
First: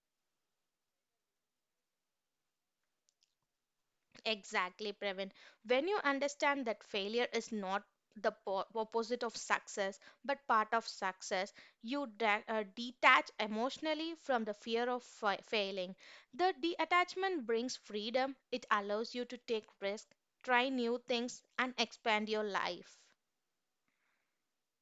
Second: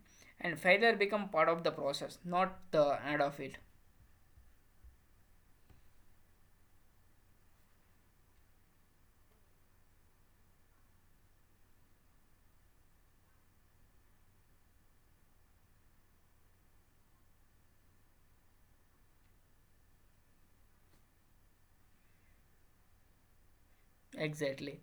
and failure become part of the process, not the end of it.
Exactly, Previn. When you understand that failure is not the opposite of success, but part of success, detach emotionally from the fear of failing. The detachment brings freedom, it allows you to take risks, try new things, and expand your life.
Exactly.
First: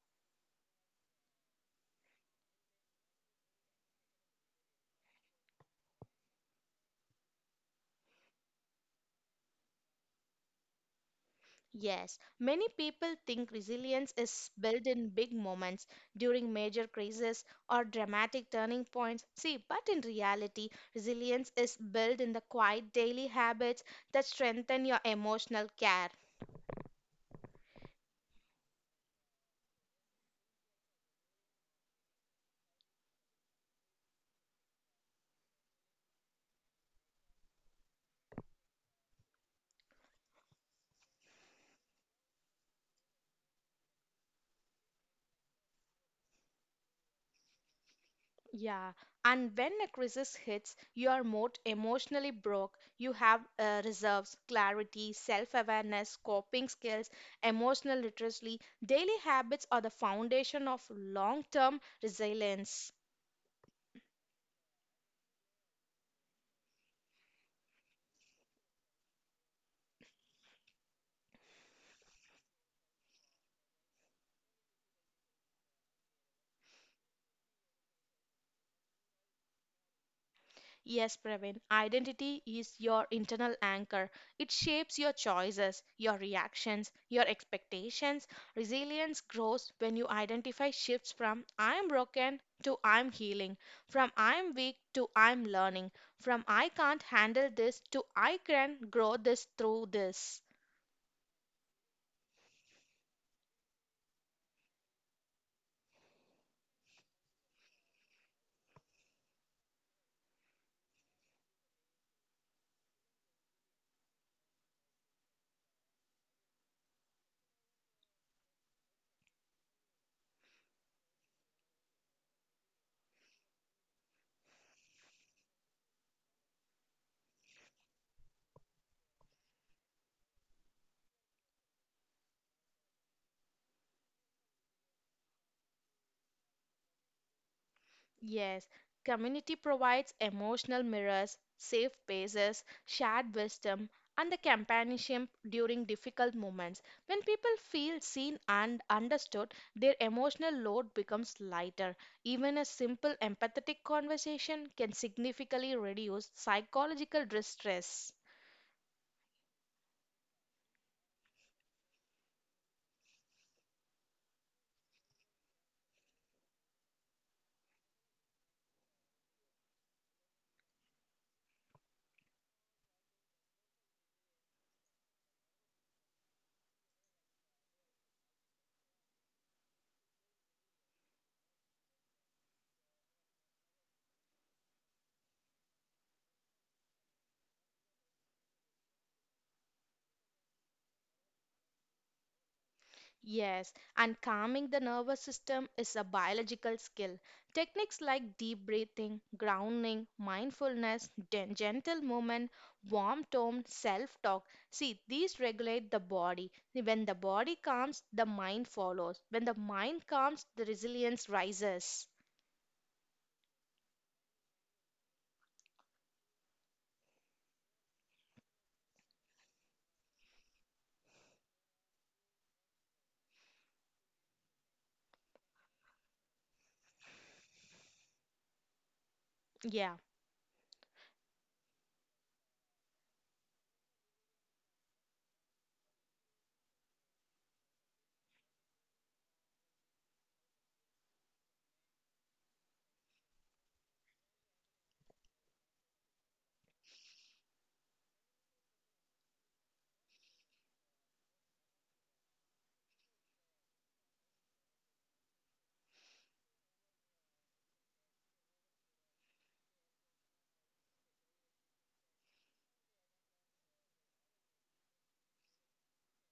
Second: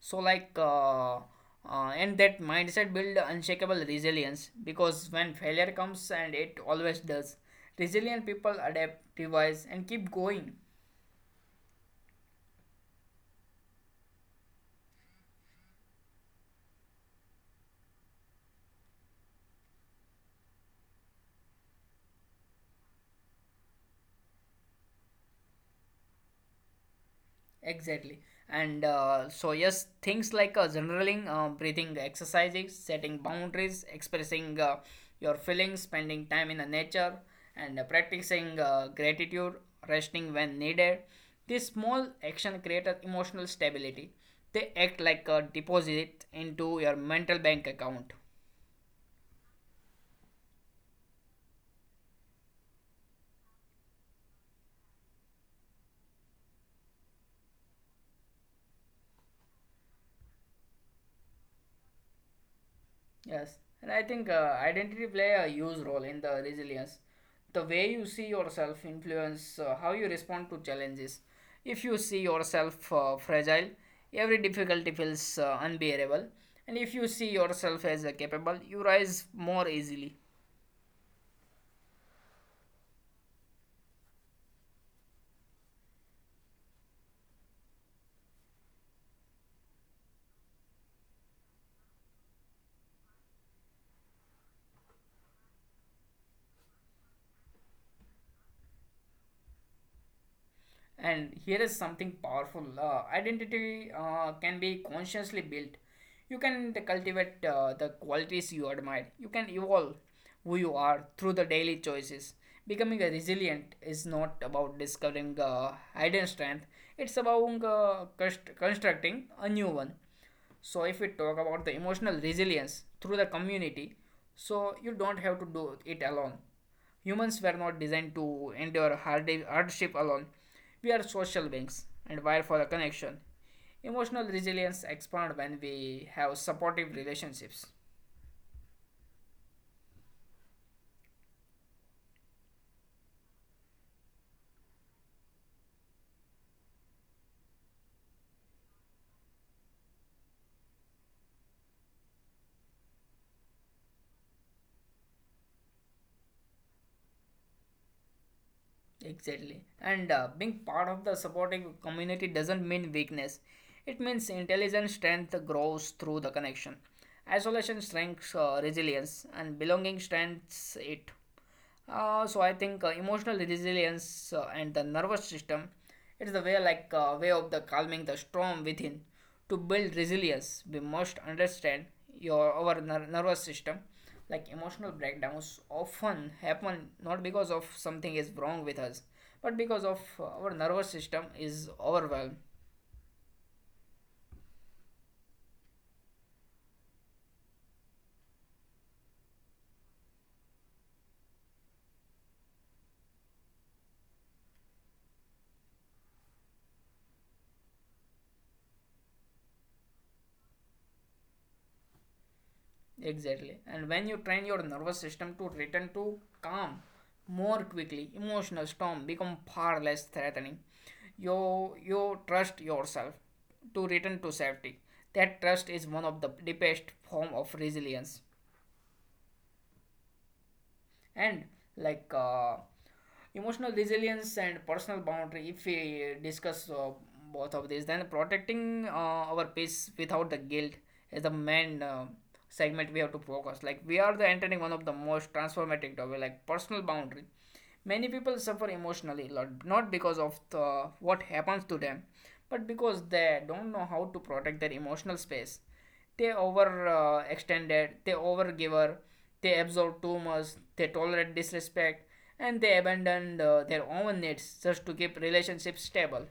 So like and that mindset build unshakable resilience, because when failure comes, and it always does, resilient people adapt, revise and keep going.
Yes, many people think resilience is built in big moments during major crises or dramatic turning points. See, but in reality, resilience is built in the quiet daily habits that strengthen your emotional care.
Exactly. And so, yes, things like journaling, breathing exercises, setting boundaries, expressing your feelings, spending time in the nature, and practicing gratitude, resting when needed. These small action create a emotional stability. They act like a deposit into your mental bank account.
Yeah, and when a crisis hits, you are more emotionally broke. You have reserves, clarity, self awareness, coping skills, emotional literacy. Daily habits are the foundation of long term resilience.
Yes, and I think identity play a huge role in the resilience. The way you see yourself influence how you respond to challenges. If you see yourself fragile, every difficulty feels unbearable, and if you see yourself as capable, you rise more easily.
Yes, Praveen, identity is your internal anchor. It shapes your choices, your reactions, your expectations. Resilience grows when you identify shifts from I am broken to I am healing, from I am weak to I am learning, from I can't handle this to I can grow this through this.
And here is something powerful, identity can be consciously built. You can cultivate the qualities you admire. You can evolve who you are through the daily choices. Becoming a resilient is not about discovering hidden strength, it's about constructing a new one. So, if we talk about the emotional resilience through the community, so you don't have to do it alone. Humans were not designed to endure hardship alone. We are social beings and wired for a connection. Emotional resilience expands when we have supportive relationships.
Yes, community provides emotional mirrors, safe spaces, shared wisdom, and the companionship during difficult moments. When people feel seen and understood, their emotional load becomes lighter. Even a simple empathetic conversation can significantly reduce psychological distress.
Exactly. And being part of the supporting community doesn't mean weakness. It means intelligent strength grows through the connection. Isolation strengths resilience, and belonging strengths it. So I think emotional resilience and the nervous system, it's the way, like way of the calming the storm within. To build resilience we must understand your our ner- nervous system. Like emotional breakdowns often happen not because of something is wrong with us, but because of our nervous system is overwhelmed.
Yes, and calming the nervous system is a biological skill. Techniques like deep breathing, grounding, mindfulness, gentle movement, warm tone, self talk. See, these regulate the body. When the body calms, the mind follows. When the mind calms, the resilience rises.
Exactly, and when you train your nervous system to return to calm more quickly, emotional storm become far less threatening. You you trust yourself to return to safety. That trust is one of the deepest form of resilience.
Yeah,
And like emotional resilience and personal boundary, if we discuss both of these, then protecting our peace without the guilt is the main segment we have to focus. Like we are the entering one of the most transformative topic, like personal boundary. Many people suffer emotionally a lot, not because of the, what happens to them, but because they don't know how to protect their emotional space. They over extended, they overgive her, they absorb too much, they tolerate disrespect, and they abandon their own needs just to keep relationships stable.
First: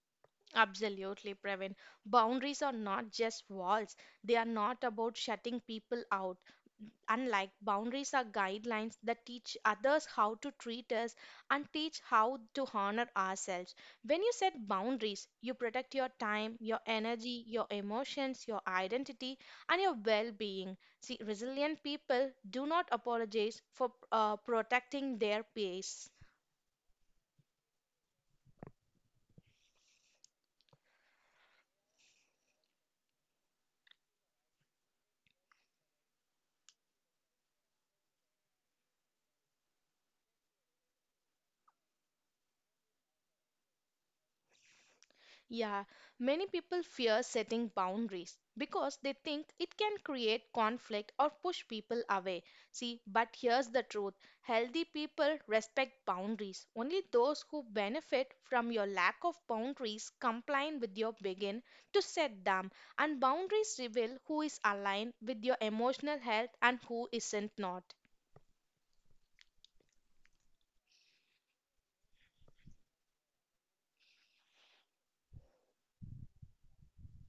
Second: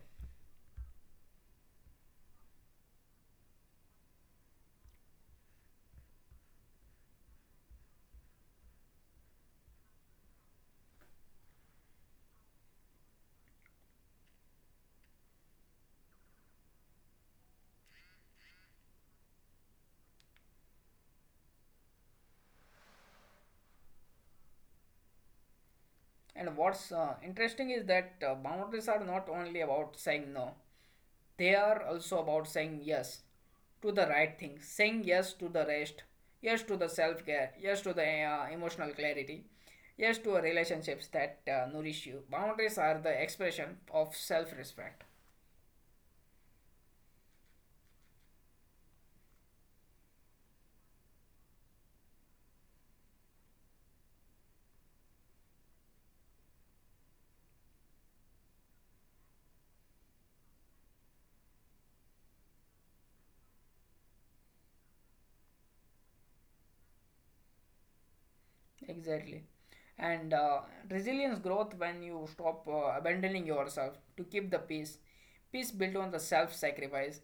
absolutely, Praveen. Boundaries are not just walls, they are not about shutting people out. Unlike boundaries are guidelines that teach others how to treat us and teach how to honor ourselves. When you set boundaries, you protect your time, your energy, your emotions, your identity, and your well being. See, resilient people do not apologize for protecting their peace.
And what's interesting is that boundaries are not only about saying no, they are also about saying yes to the right thing, saying yes to the rest, yes to the self care, yes to the emotional clarity, yes to relationships that nourish you. Boundaries are the expression of self respect.
Yeah, many people fear setting boundaries because they think it can create conflict or push people away. See, but here's the truth healthy people respect boundaries. Only those who benefit from your lack of boundaries complain with your begin to set them, and boundaries reveal who is aligned with your emotional health and who isn't not.
Exactly. And resilience growth when you stop abandoning yourself to keep the peace. Peace built on the self sacrifice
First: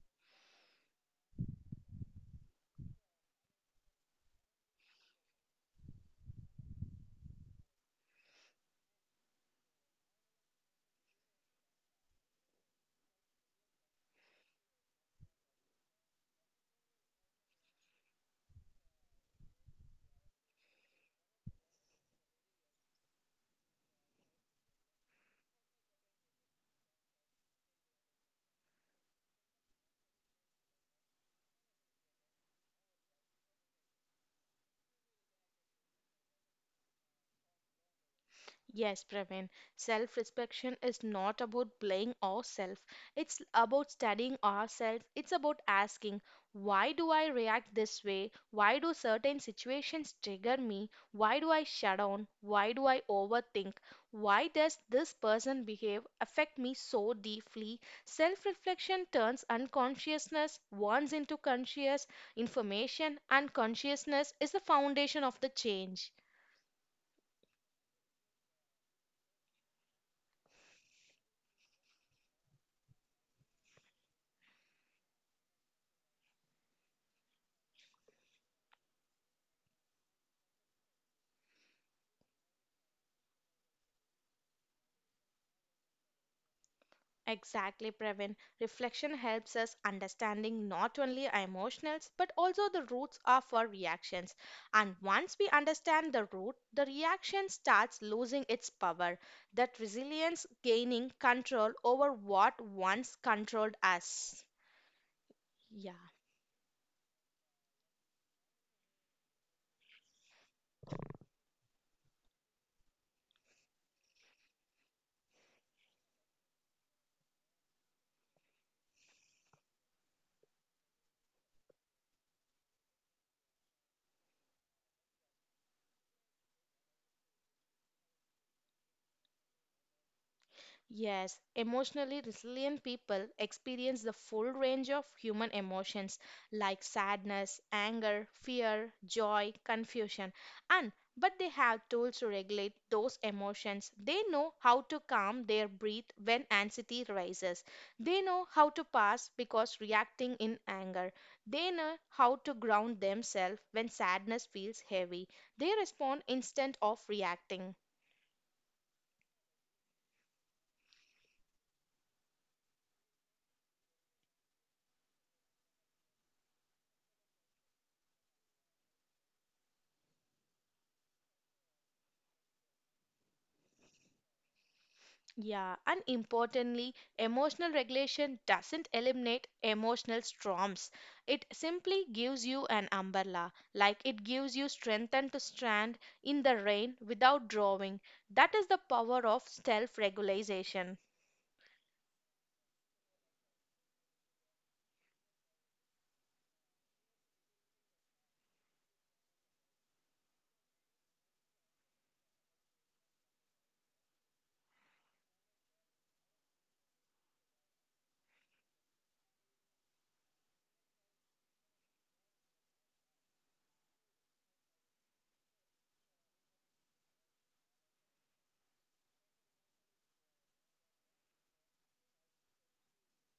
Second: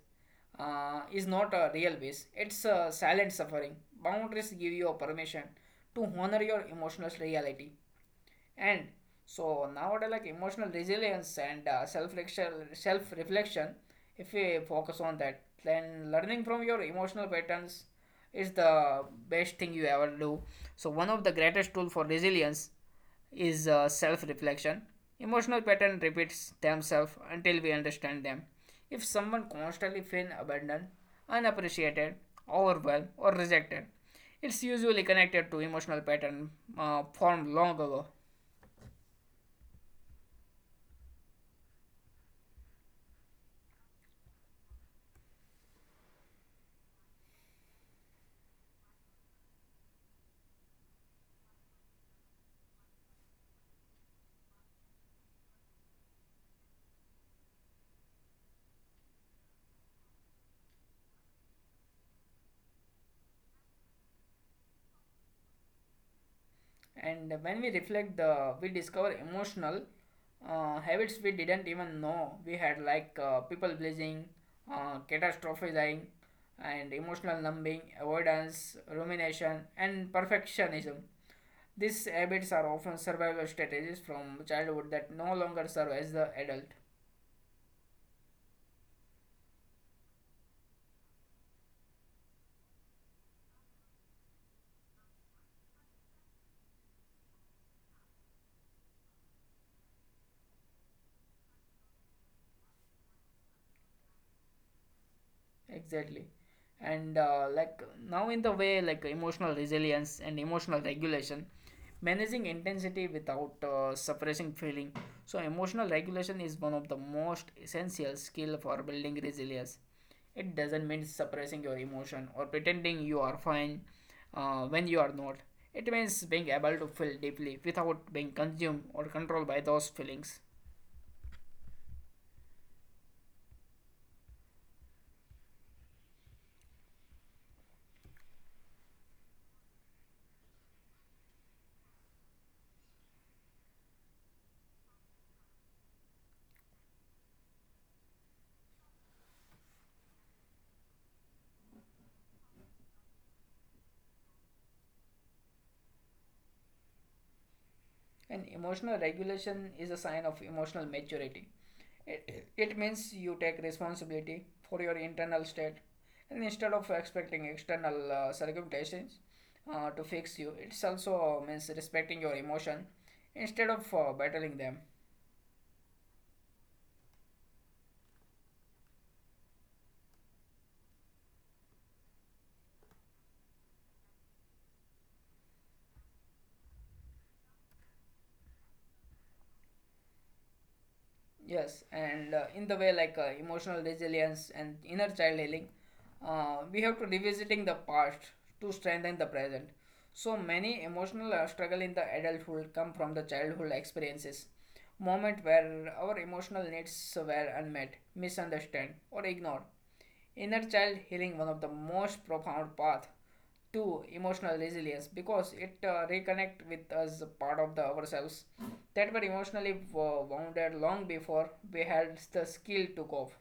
is not a real peace, it's a silent suffering. Boundaries give you a permission to honor your emotional reality. And so nowadays, like emotional resilience and self-reflection, if we focus on that, then learning from your emotional patterns is the best thing you ever do. So one of the greatest tool for resilience is self-reflection. Emotional pattern repeats themselves until we understand them. If someone constantly feels abandoned, unappreciated, overwhelmed, or rejected, it's usually connected to emotional pattern formed long ago.
Yes, Praveen. Self reflection is not about blaming ourselves. It's about studying ourselves. It's about asking, why do I react this way? Why do certain situations trigger me? Why do I shut down? Why do I overthink? Why does this person behave affect me so deeply? Self reflection turns unconsciousness once into conscious information, and consciousness is the foundation of the change.
And when we reflect, the we discover emotional habits we didn't even know we had, like people pleasing, catastrophizing, and emotional numbing, avoidance, rumination, and perfectionism. These habits are often survival strategies from childhood that no longer serve as the adult.
Exactly, Pravin. Reflection helps us understanding not only our emotions but also the roots of our reactions. And once we understand the root, the reaction starts losing its power. That resilience gaining control over what once controlled us. Yeah.
Exactly. And like now, in the way like emotional resilience and emotional regulation, managing intensity without suppressing feeling. So, emotional regulation is one of the most essential skill for building resilience. It doesn't mean suppressing your emotion or pretending you are fine when you are not. It means being able to feel deeply without being consumed or controlled by those feelings.
Yes, emotionally resilient people experience the full range of human emotions like sadness, anger, fear, joy, confusion, and but they have tools to regulate those emotions. They know how to calm their breath when anxiety rises. They know how to pass because reacting in anger. They know how to ground themselves when sadness feels heavy. They respond instead of reacting.
And emotional regulation is a sign of emotional maturity. It means you take responsibility for your internal state and instead of expecting external circumstances to fix you, it also means respecting your emotion instead of battling them.
Yeah, and importantly, emotional regulation doesn't eliminate emotional storms. It simply gives you an umbrella, like it gives you strength and to stand in the rain without drawing. That is the power of self regulation.
Yes, and in the way like emotional resilience and inner child healing, we have to revisiting the past to strengthen the present. So many emotional struggle in the adulthood come from the childhood experiences, moment where our emotional needs were unmet, misunderstood, or ignored. Inner child healing one of the most profound path to emotional resilience because it reconnect with us part of the ourselves that were emotionally wounded long before we had the skill to cope.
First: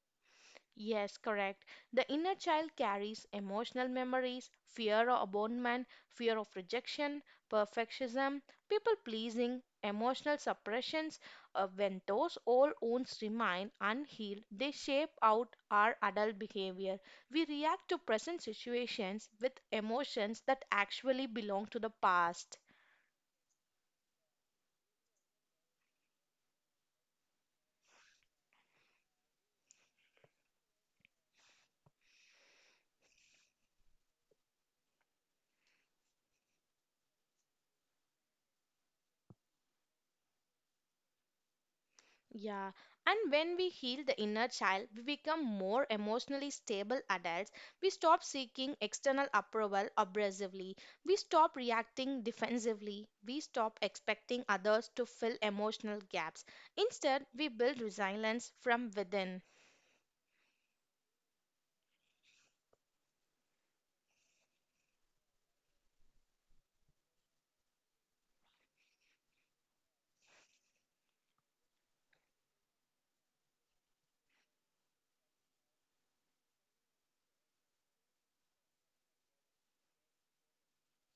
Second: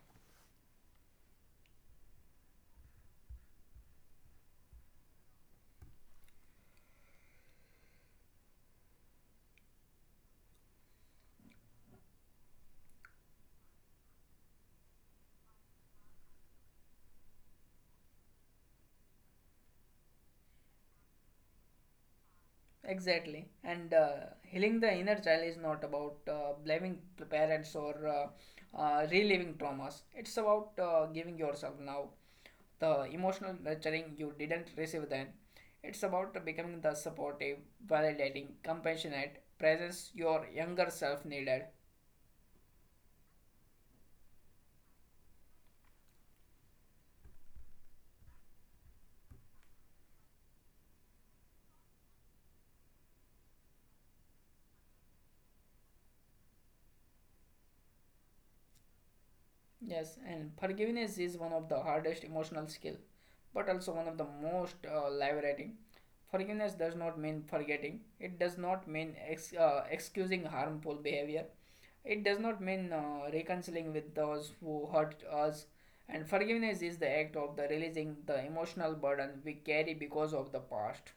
Yes, correct. The inner child carries emotional memories, fear of abandonment, fear of rejection, perfectionism, people pleasing, emotional suppressions. When those old wounds remain unhealed, they shape out our adult behavior. We react to present situations with emotions that actually belong to the past.
Exactly. And healing the inner child is not about blaming the parents or reliving traumas. It's about giving yourself now the emotional nurturing you didn't receive then. It's about becoming the supportive, validating, compassionate presence your younger self needed.
Yeah, and when we heal the inner child, we become more emotionally stable adults. We stop seeking external approval abrasively. We stop reacting defensively. We stop expecting others to fill emotional gaps. Instead, we build resilience from within.
Yes, and forgiveness is one of the hardest emotional skill, but also one of the most liberating. Forgiveness does not mean forgetting. It does not mean excusing harmful behavior. It does not mean reconciling with those who hurt us. And forgiveness is the act of the releasing the emotional burden we carry because of the past.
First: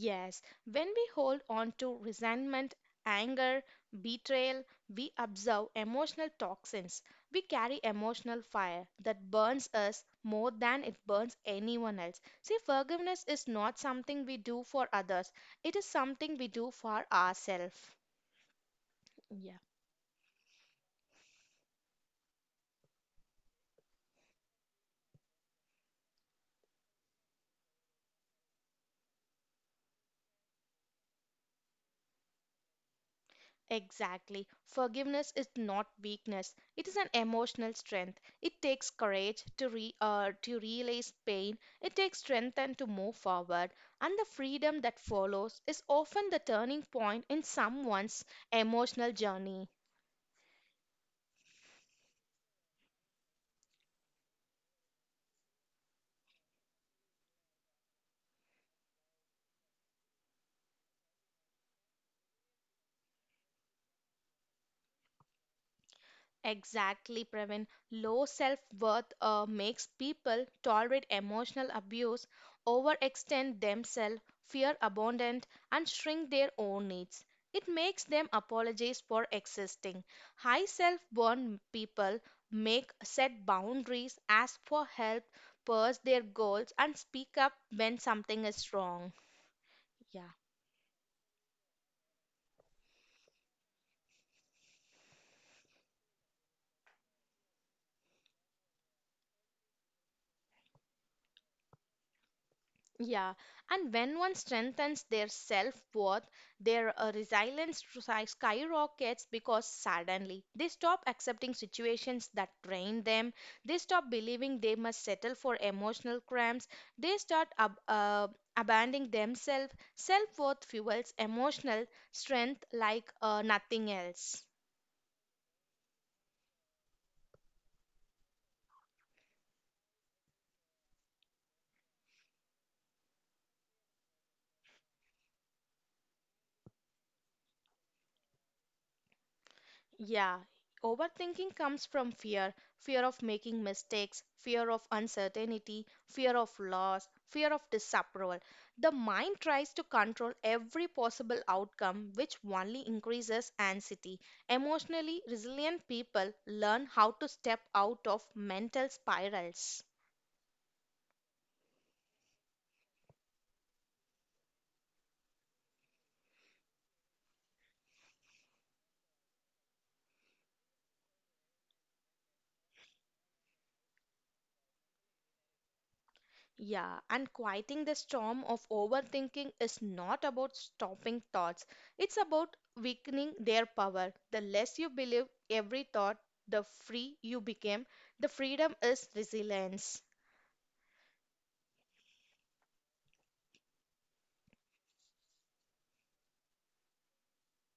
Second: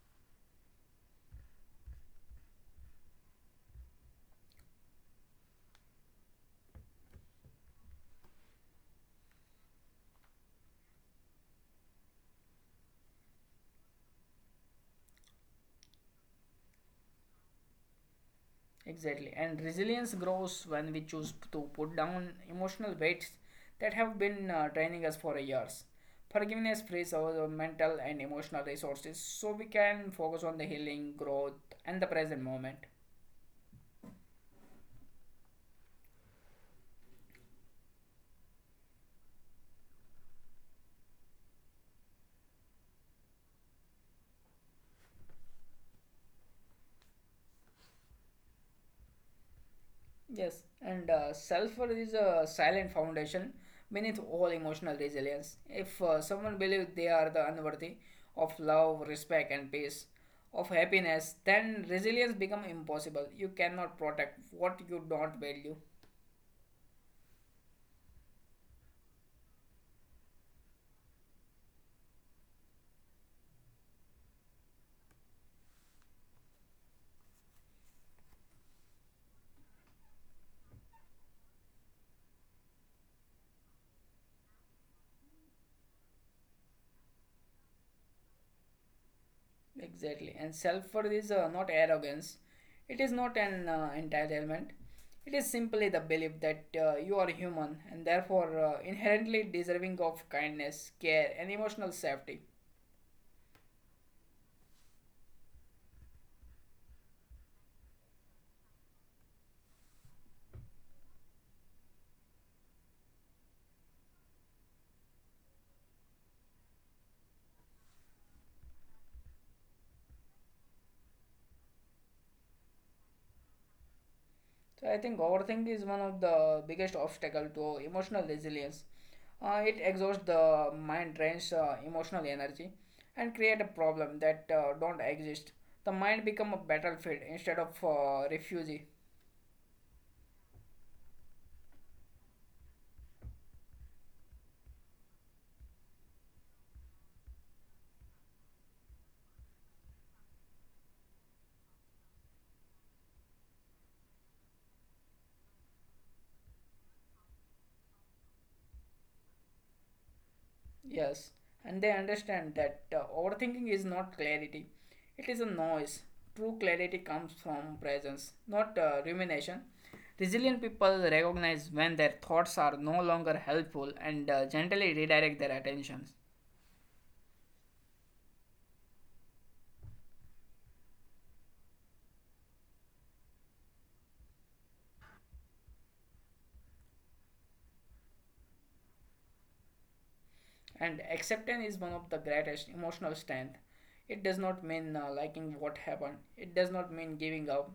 Yes, when we hold on to resentment, anger, betrayal, we absorb emotional toxins. We carry emotional fire that burns us more than it burns anyone else. See, forgiveness is not something we do for others, it is something we do for ourselves.
Exactly.
Yeah.
And resilience grows when we choose to put down emotional weights that have been training us for years. Forgiveness frees our mental and emotional resources so we can focus on the healing, growth, and the present moment.
Exactly. Forgiveness is not weakness. It is an emotional strength. It takes courage to re to realize pain. It takes strength and to move forward. And the freedom that follows is often the turning point in someone's emotional journey.
Yes, and self worth is a silent foundation beneath all emotional resilience. If someone believes they are the unworthy of love, respect, and peace, of happiness, then resilience becomes impossible. You cannot protect what you don't value.
Exactly, Pravin. Low self-worth makes people tolerate emotional abuse, overextend themselves, fear abandonment, and shrink their own needs. It makes them apologize for existing. High self-worth people make set boundaries, ask for help, pursue their goals, and speak up when something is wrong. Yeah.
Exactly. And self worth is not arrogance, it is not an entitlement. It is simply the belief that you are human and therefore inherently deserving of kindness, care, and emotional safety.
Yeah, and when one strengthens their self-worth, their resilience skyrockets because suddenly they stop accepting situations that drain them, they stop believing they must settle for emotional cramps, they start abandoning themselves. Self-worth fuels emotional strength like nothing else.
So I think overthink is one of the biggest obstacle to emotional resilience. It exhausts the mind, drains emotional energy, and create a problem that don't exist. The mind become a battlefield instead of refuge.
Yeah, overthinking comes from fear of making mistakes, fear of uncertainty, fear of loss, fear of disapproval. The mind tries to control every possible outcome, which only increases anxiety. Emotionally resilient people learn how to step out of mental spirals.
Yes, and they understand that overthinking is not clarity, it is a noise. True clarity comes from presence, not rumination. Resilient people recognize when their thoughts are no longer helpful and gently redirect their attentions.
Yeah, and quieting the storm of overthinking is not about stopping thoughts, it's about weakening their power. The less you believe every thought, the free you become. The freedom is resilience.
And acceptance is one of the greatest emotional strength. It does not mean liking what happened, it does not mean giving up.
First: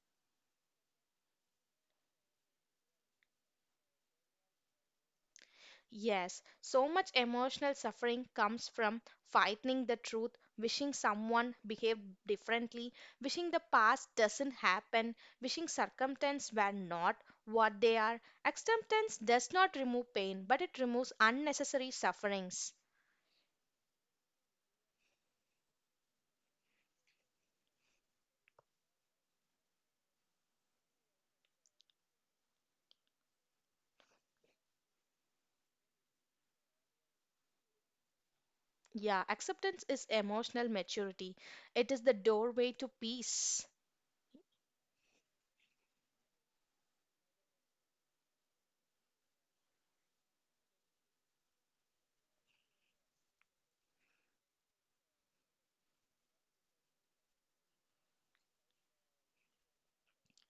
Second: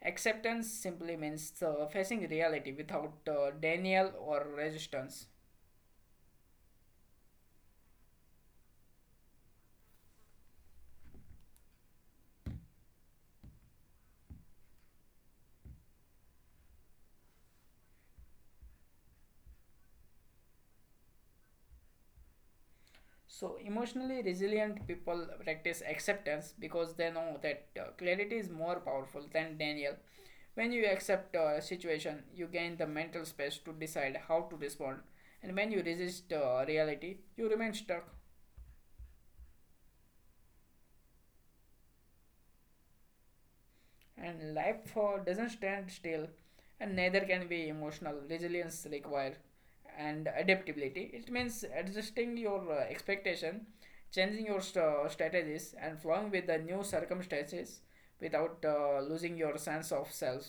Acceptance simply means facing reality without denial or resistance.
Yes, so much emotional suffering comes from fighting the truth, wishing someone behaved differently, wishing the past doesn't happen, wishing circumstances were not what they are. Acceptance does not remove pain, but it removes unnecessary sufferings.
So, emotionally resilient people practice acceptance because they know that clarity is more powerful than denial. When you accept a situation, you gain the mental space to decide how to respond, and when you resist reality, you remain stuck.
Yeah, acceptance is emotional maturity. It is the doorway to peace.
And life for doesn't stand still and neither can be emotional resilience required and adaptability it means adjusting your expectation changing your strategies and flowing with the new circumstances without losing your sense of self.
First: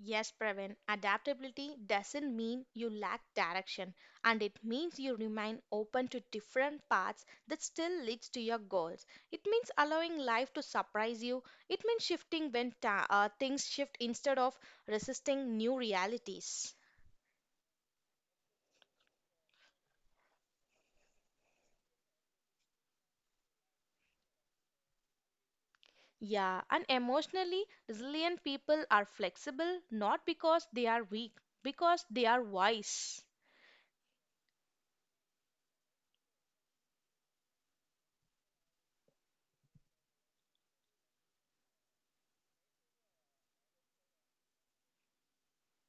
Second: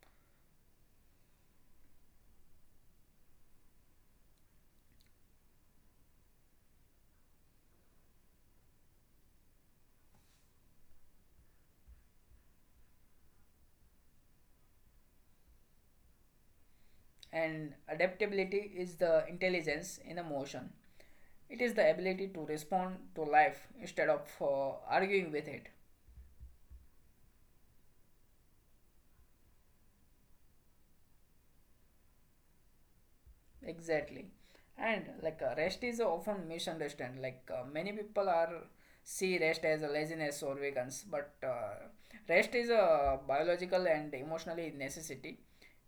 Yes, Praveen, adaptability doesn't mean you lack direction, and it means you remain open to different paths that still leads to your goals. It means allowing life to surprise you. It means shifting when things shift instead of resisting new realities.
And adaptability is the intelligence in the motion. It is the ability to respond to life instead of arguing with it.
Yeah, and emotionally resilient people are flexible not because they are weak, because they are wise.
Exactly. And like rest is often misunderstood. Like many people are see rest as a laziness or vegans, but rest is a biological and emotionally necessity.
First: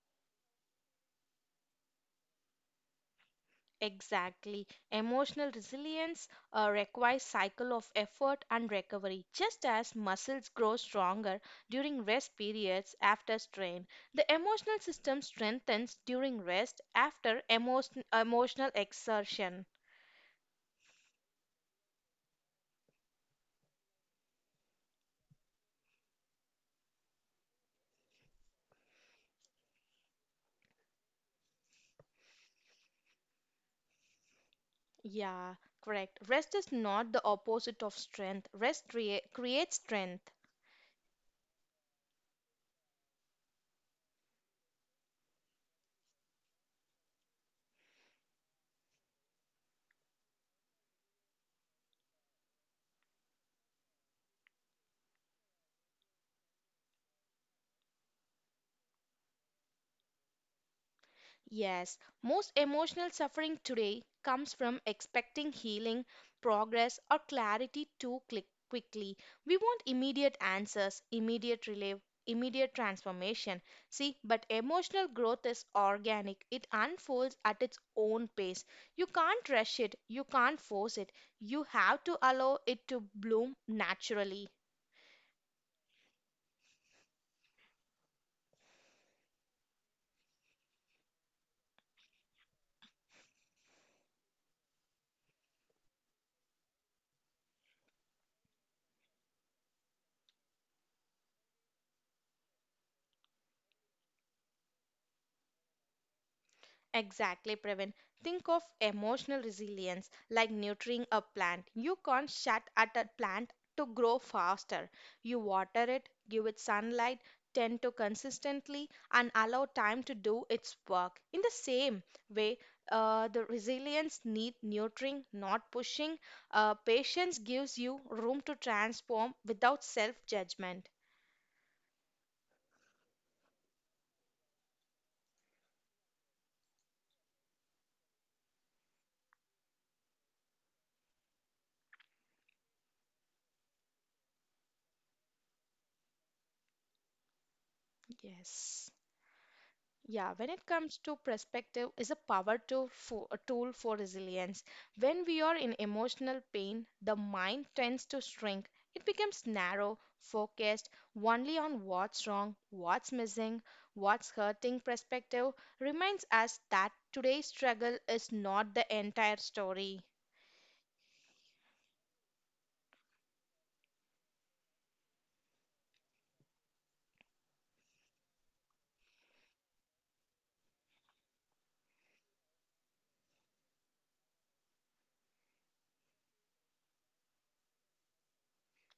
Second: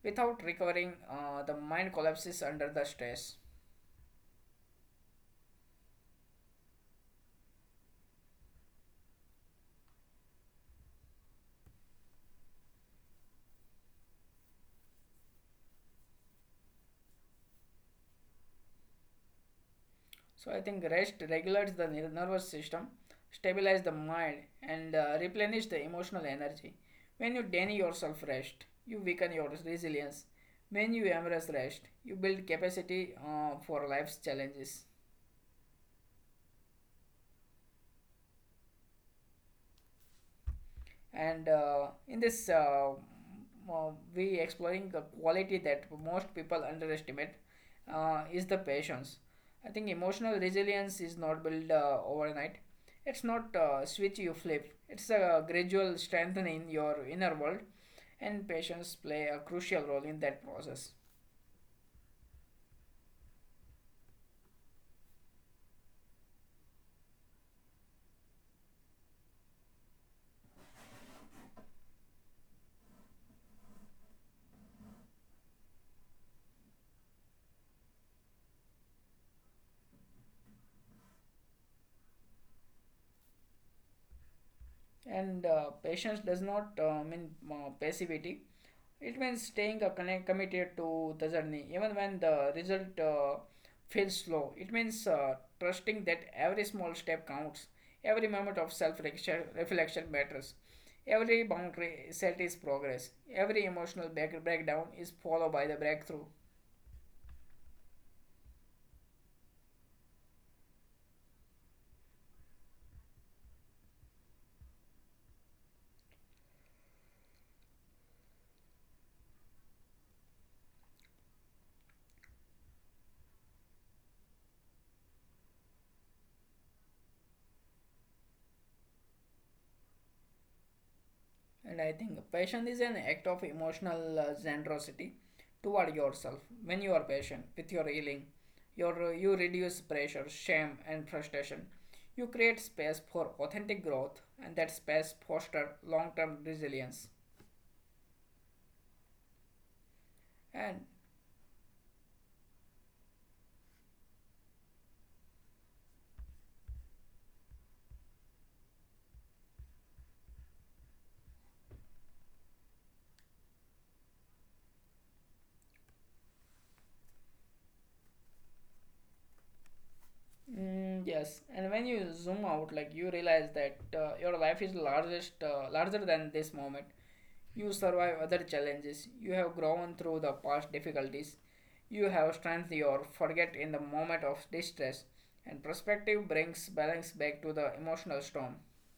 Without recovering, the mind collapses under the stress.
Exactly. Emotional resilience requires cycle of effort and recovery. Just as muscles grow stronger during rest periods after strain, the emotional system strengthens during rest after emotional exertion.
So I think rest regulates the nervous system, stabilize the mind, and replenish the emotional energy. When you deny yourself rest, you weaken your resilience. When you embrace rest, you build capacity for life's challenges.
Yeah, correct. Rest is not the opposite of strength. Creates strength.
And in this, we exploring the quality that most people underestimate is the patience. I think emotional resilience is not built overnight. It's not a switch you flip. It's a gradual strengthening your inner world, and patience play a crucial role in that process.
Yes, most emotional suffering today comes from expecting healing, progress, or clarity too click quickly. We want immediate answers, immediate relief, immediate transformation. See, but emotional growth is organic, it unfolds at its own pace. You can't rush it, you can't force it. You have to allow it to bloom naturally.
And patience does not mean passivity. It means staying connect, committed to the journey even when the result feels slow. It means trusting that every small step counts, every moment of self reflection matters, every boundary set is progress, every emotional breakdown is followed by the breakthrough.
Exactly, Pravin. Think of emotional resilience like nurturing a plant. You can't shut at a plant to grow faster. You water it, give it sunlight, tend to consistently, and allow time to do its work. In the same way, the resilience need nurturing, not pushing. Patience gives you room to transform without self-judgment.
And I think passion is an act of emotional generosity toward yourself. When you are patient with your healing, you reduce pressure, shame, and frustration. You create space for authentic growth, and that space foster long-term resilience.
Yes. Yeah, when it
And
comes to perspective is a power a tool for resilience. When we are in emotional pain, the mind tends to shrink. It becomes narrow, focused only on what's wrong, what's missing, what's hurting. Perspective reminds us that today's struggle is not the entire story.
mm, yes, and when you zoom out, like you realize that your life is larger than this moment. You survive other challenges. You have grown through the past difficulties. You have strength you forget in the moment of distress. And perspective brings balance back to the emotional storm.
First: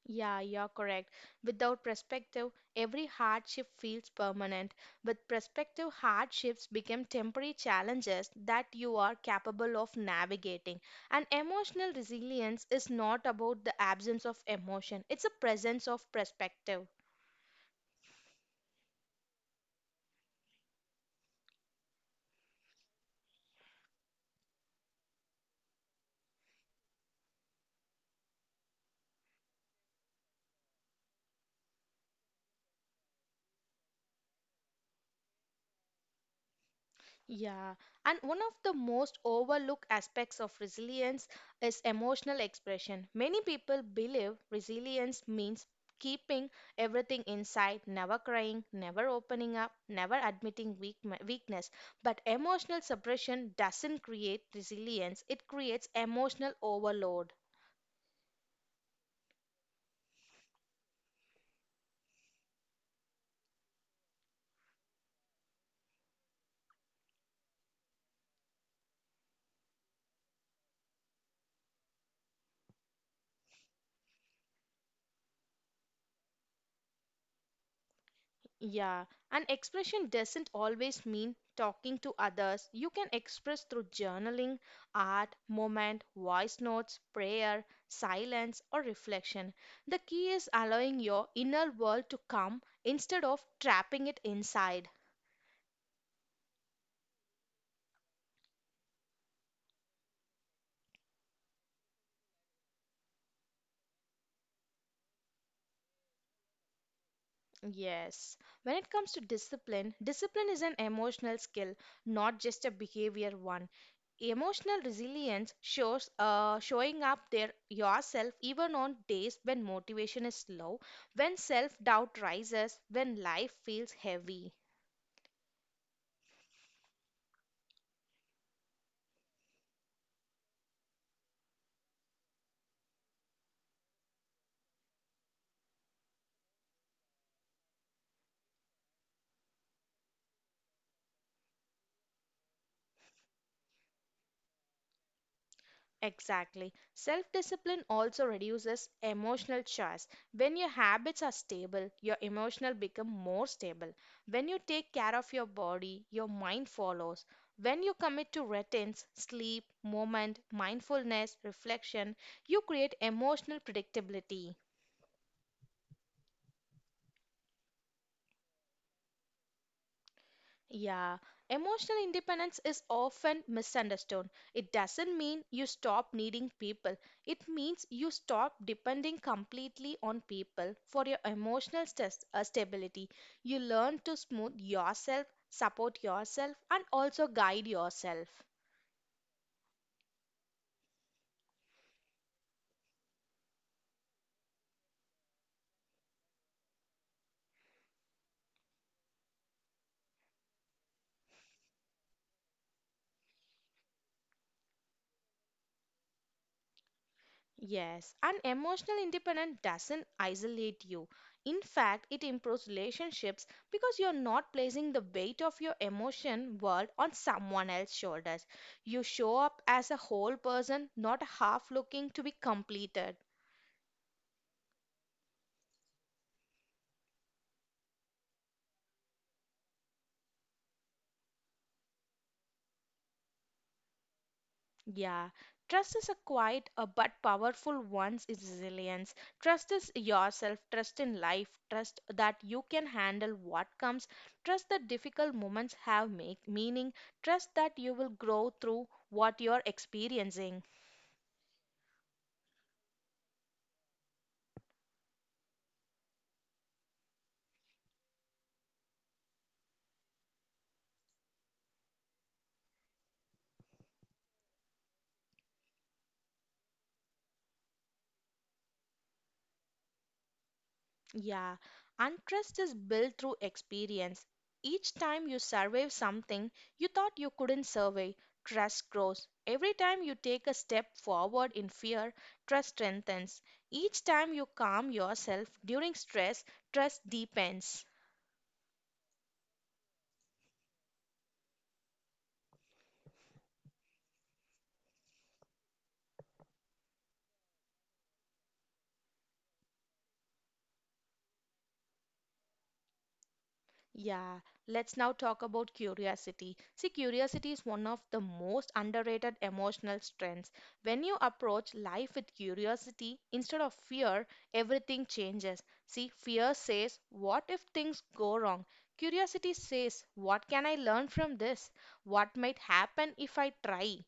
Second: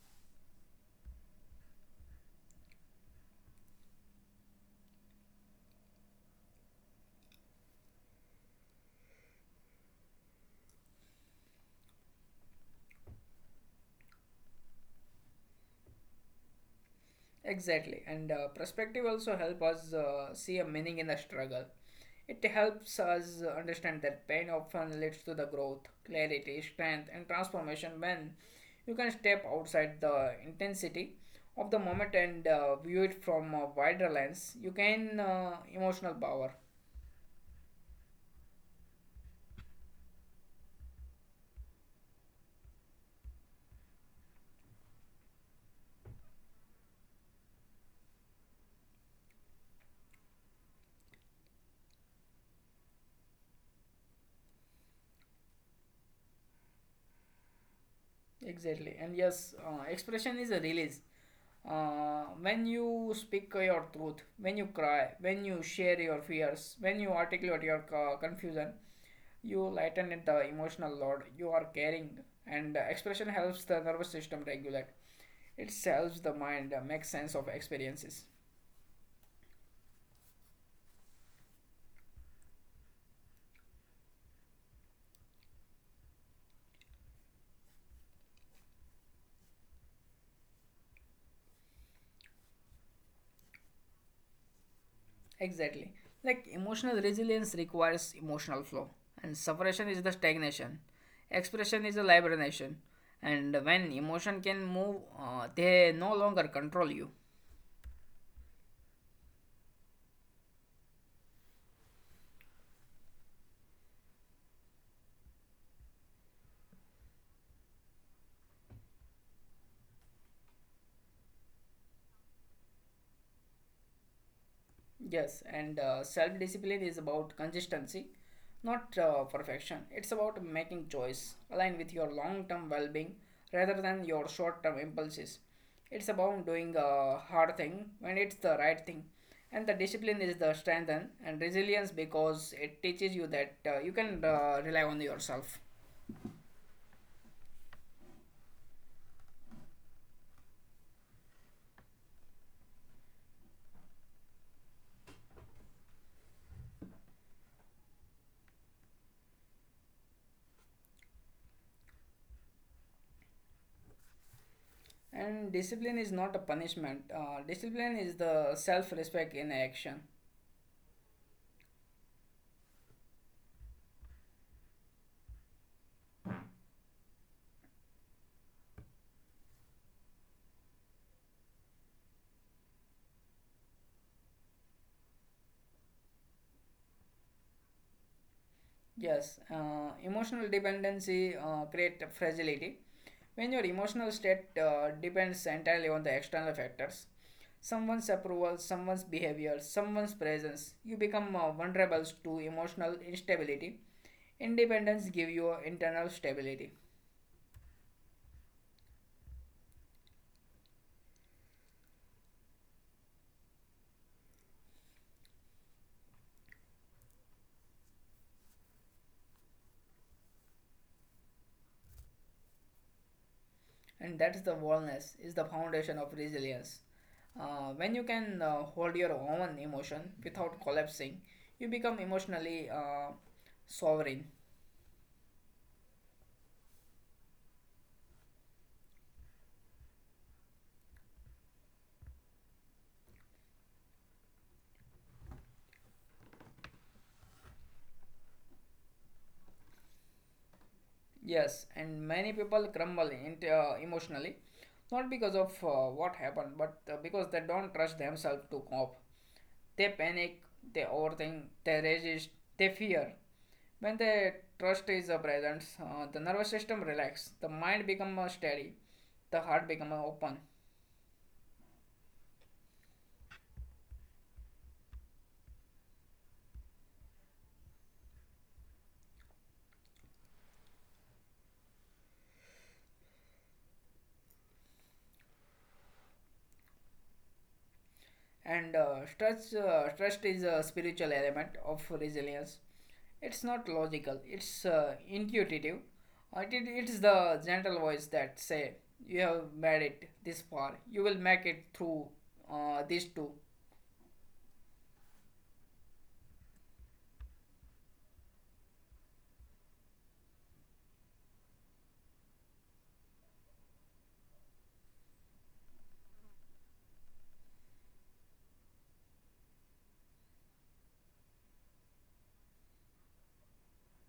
Yeah, you're correct. Without perspective, every hardship feels permanent. With perspective, hardships become temporary challenges that you are capable of navigating. And emotional resilience is not about the absence of emotion, it's a presence of perspective.
Exactly, and perspective also help us see a meaning in the struggle. It helps us understand that pain often leads to the growth, clarity, strength, and transformation when you can step outside the intensity of the moment and view it from a wider lens. You gain emotional power.
Yeah, and one of the most overlooked aspects of resilience is emotional expression. Many people believe resilience means keeping everything inside, never crying, never opening up, never admitting weakness. But emotional suppression doesn't create resilience, it creates emotional overload.
Exactly, and yes, expression is a release. When you speak your truth, when you cry, when you share your fears, when you articulate your confusion, you lighten it the emotional load you are carrying, and expression helps the nervous system regulate. It helps the mind make sense of experiences.
Yeah, and expression doesn't always mean talking to others. You can express through journaling, art, moment, voice notes, prayer, silence, or reflection. The key is allowing your inner world to come instead of trapping it inside.
Exactly. Like emotional resilience requires emotional flow, and suppression is the stagnation. Expression is the liberation, and when emotion can move, they no longer control you.
Yes. When it comes to discipline, discipline is an emotional skill, not just a behavior one. Emotional resilience shows showing up there yourself even on days when motivation is low, when self doubt rises, when life feels heavy.
Yes, and self discipline is about consistency, not perfection. It's about making choice aligned with your long term well being rather than your short term impulses. It's about doing a hard thing when it's the right thing. And the discipline is the strength and resilience because it teaches you that you can rely on yourself.
Exactly. Self discipline also reduces emotional stress. When your habits are stable, your emotional become more stable. When you take care of your body, your mind follows. When you commit to routines, sleep, movement, mindfulness, reflection, you create emotional predictability.
And discipline is not a punishment, discipline is the self respect in action.
Yeah, emotional independence is often misunderstood. It doesn't mean you stop needing people. It means you stop depending completely on people for your emotional stability. You learn to smooth yourself, support yourself, and also guide yourself.
Yes, emotional dependency create fragility. When your emotional state depends entirely on the external factors, someone's approval, someone's behavior, someone's presence, you become vulnerable to emotional instability. Independence give you internal stability,
Yes, and emotional independence doesn't isolate you. In fact, it improves relationships because you're not placing the weight of your emotion world on someone else's shoulders. You show up as a whole person, not half looking to be completed.
and that's the wellness is the foundation of resilience. When you can hold your own emotion without collapsing, you become emotionally sovereign.
Yeah, trust is a quiet but powerful one's is resilience. Trust is yourself, trust in life, trust that you can handle what comes, trust that difficult moments have make meaning, trust that you will grow through what you're experiencing.
Yes, and many people crumble into, emotionally, not because of what happened, but because they don't trust themselves to cope. They panic, they overthink, they resist, they fear. When the trust is present, the nervous system relaxes, the mind becomes steady, the heart becomes open.
Yeah, and trust is built through experience. Each time you survive something you thought you couldn't survive, trust grows. Every time you take a step forward in fear, trust strengthens. Each time you calm yourself during stress, trust deepens.
And trust is a spiritual element of resilience. It's not logical. It's intuitive. It is the gentle voice that say, "You have made it this far. You will make it through this too."
Yeah, let's now talk about curiosity. See, curiosity is one of the most underrated emotional strengths. When you approach life with curiosity instead of fear, everything changes. See, fear says, "What if things go wrong?" Curiosity says, "What can I learn from this? What might happen if I try?"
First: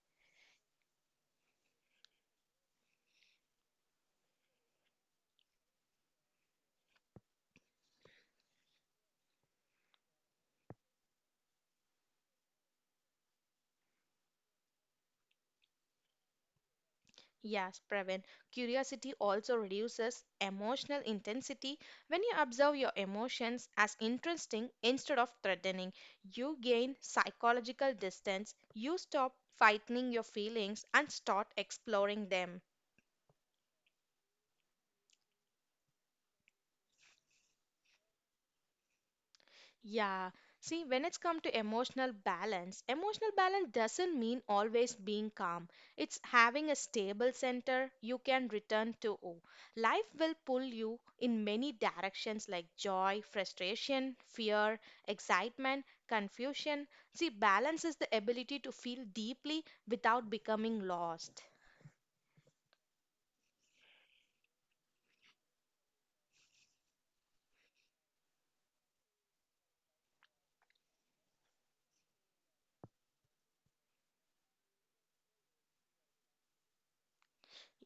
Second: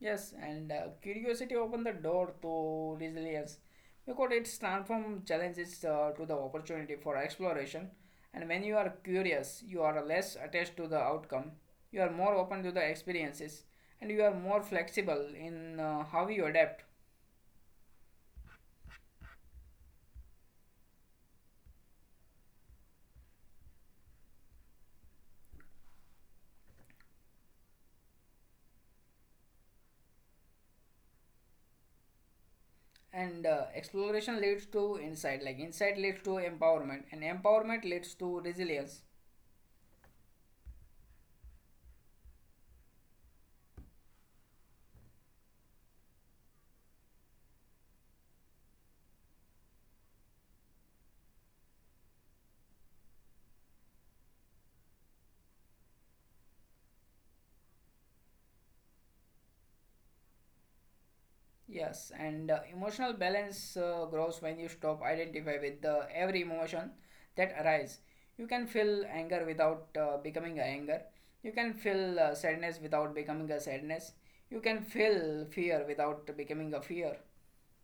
Yes, and curiosity opened the door to resilience because it's transformed challenges to the opportunity for exploration. And when you are curious, you are less attached to the outcome, you are more open to the experiences, and you are more flexible in how you adapt.
Yes, Praveen. Curiosity also reduces emotional intensity. When you observe your emotions as interesting instead of threatening, you gain psychological distance. You stop fighting your feelings and start exploring them.
And exploration leads to insight, like insight leads to empowerment, and empowerment leads to resilience.
Yeah, see, when it's come to emotional balance doesn't mean always being calm. It's having a stable center you can return to. Life will pull you in many directions like joy, frustration, fear, excitement, confusion. See, balance is the ability to feel deeply without becoming lost.
Yes, and emotional balance grows when you stop identify with the every emotion that arise. You can feel anger without becoming a anger. You can feel sadness without becoming a sadness. You can feel fear without becoming a fear.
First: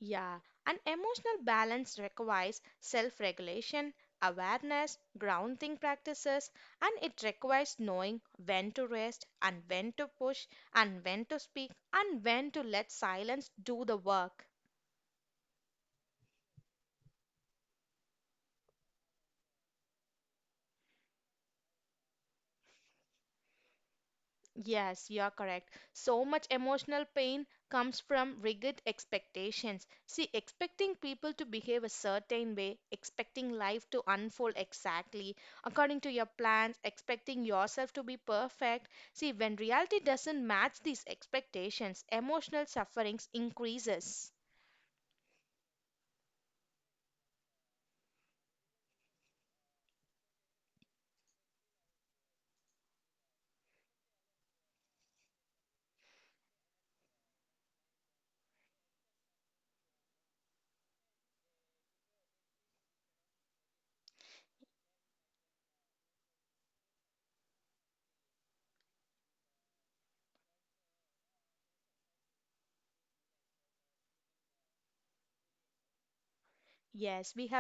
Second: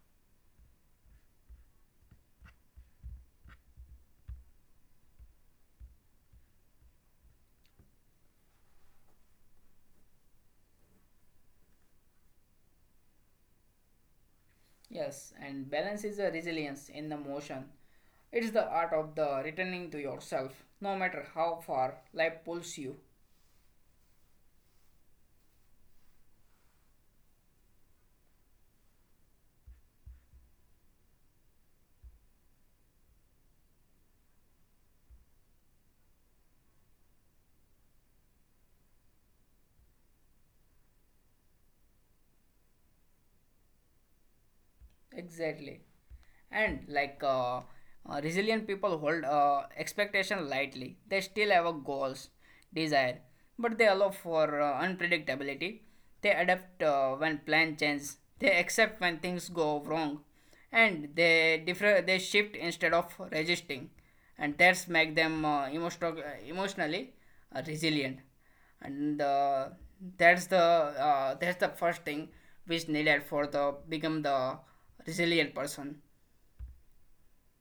Yeah, and emotional balance requires self regulation, awareness, grounding practices, and it requires knowing when to rest and when to push and when to speak and when to let silence do the work.
Yes, and balance is a resilience in the motion. It's the art of the returning to yourself, no matter how far life pulls you.
Yes, you are correct. So much emotional pain comes from rigid expectations. See, expecting people to behave a certain way, expecting life to unfold exactly according to your plans, expecting yourself to be perfect. See, when reality doesn't match these expectations, emotional sufferings increases.
Exactly. And like resilient people hold expectation lightly. They still have a goals, desire, but they allow for unpredictability. They adapt when plan change. They accept when things go wrong, and they differ. They shift instead of resisting, and that's make them emotionally resilient, and that's the that's the first thing which needed for the become the resilient person
Yes, we have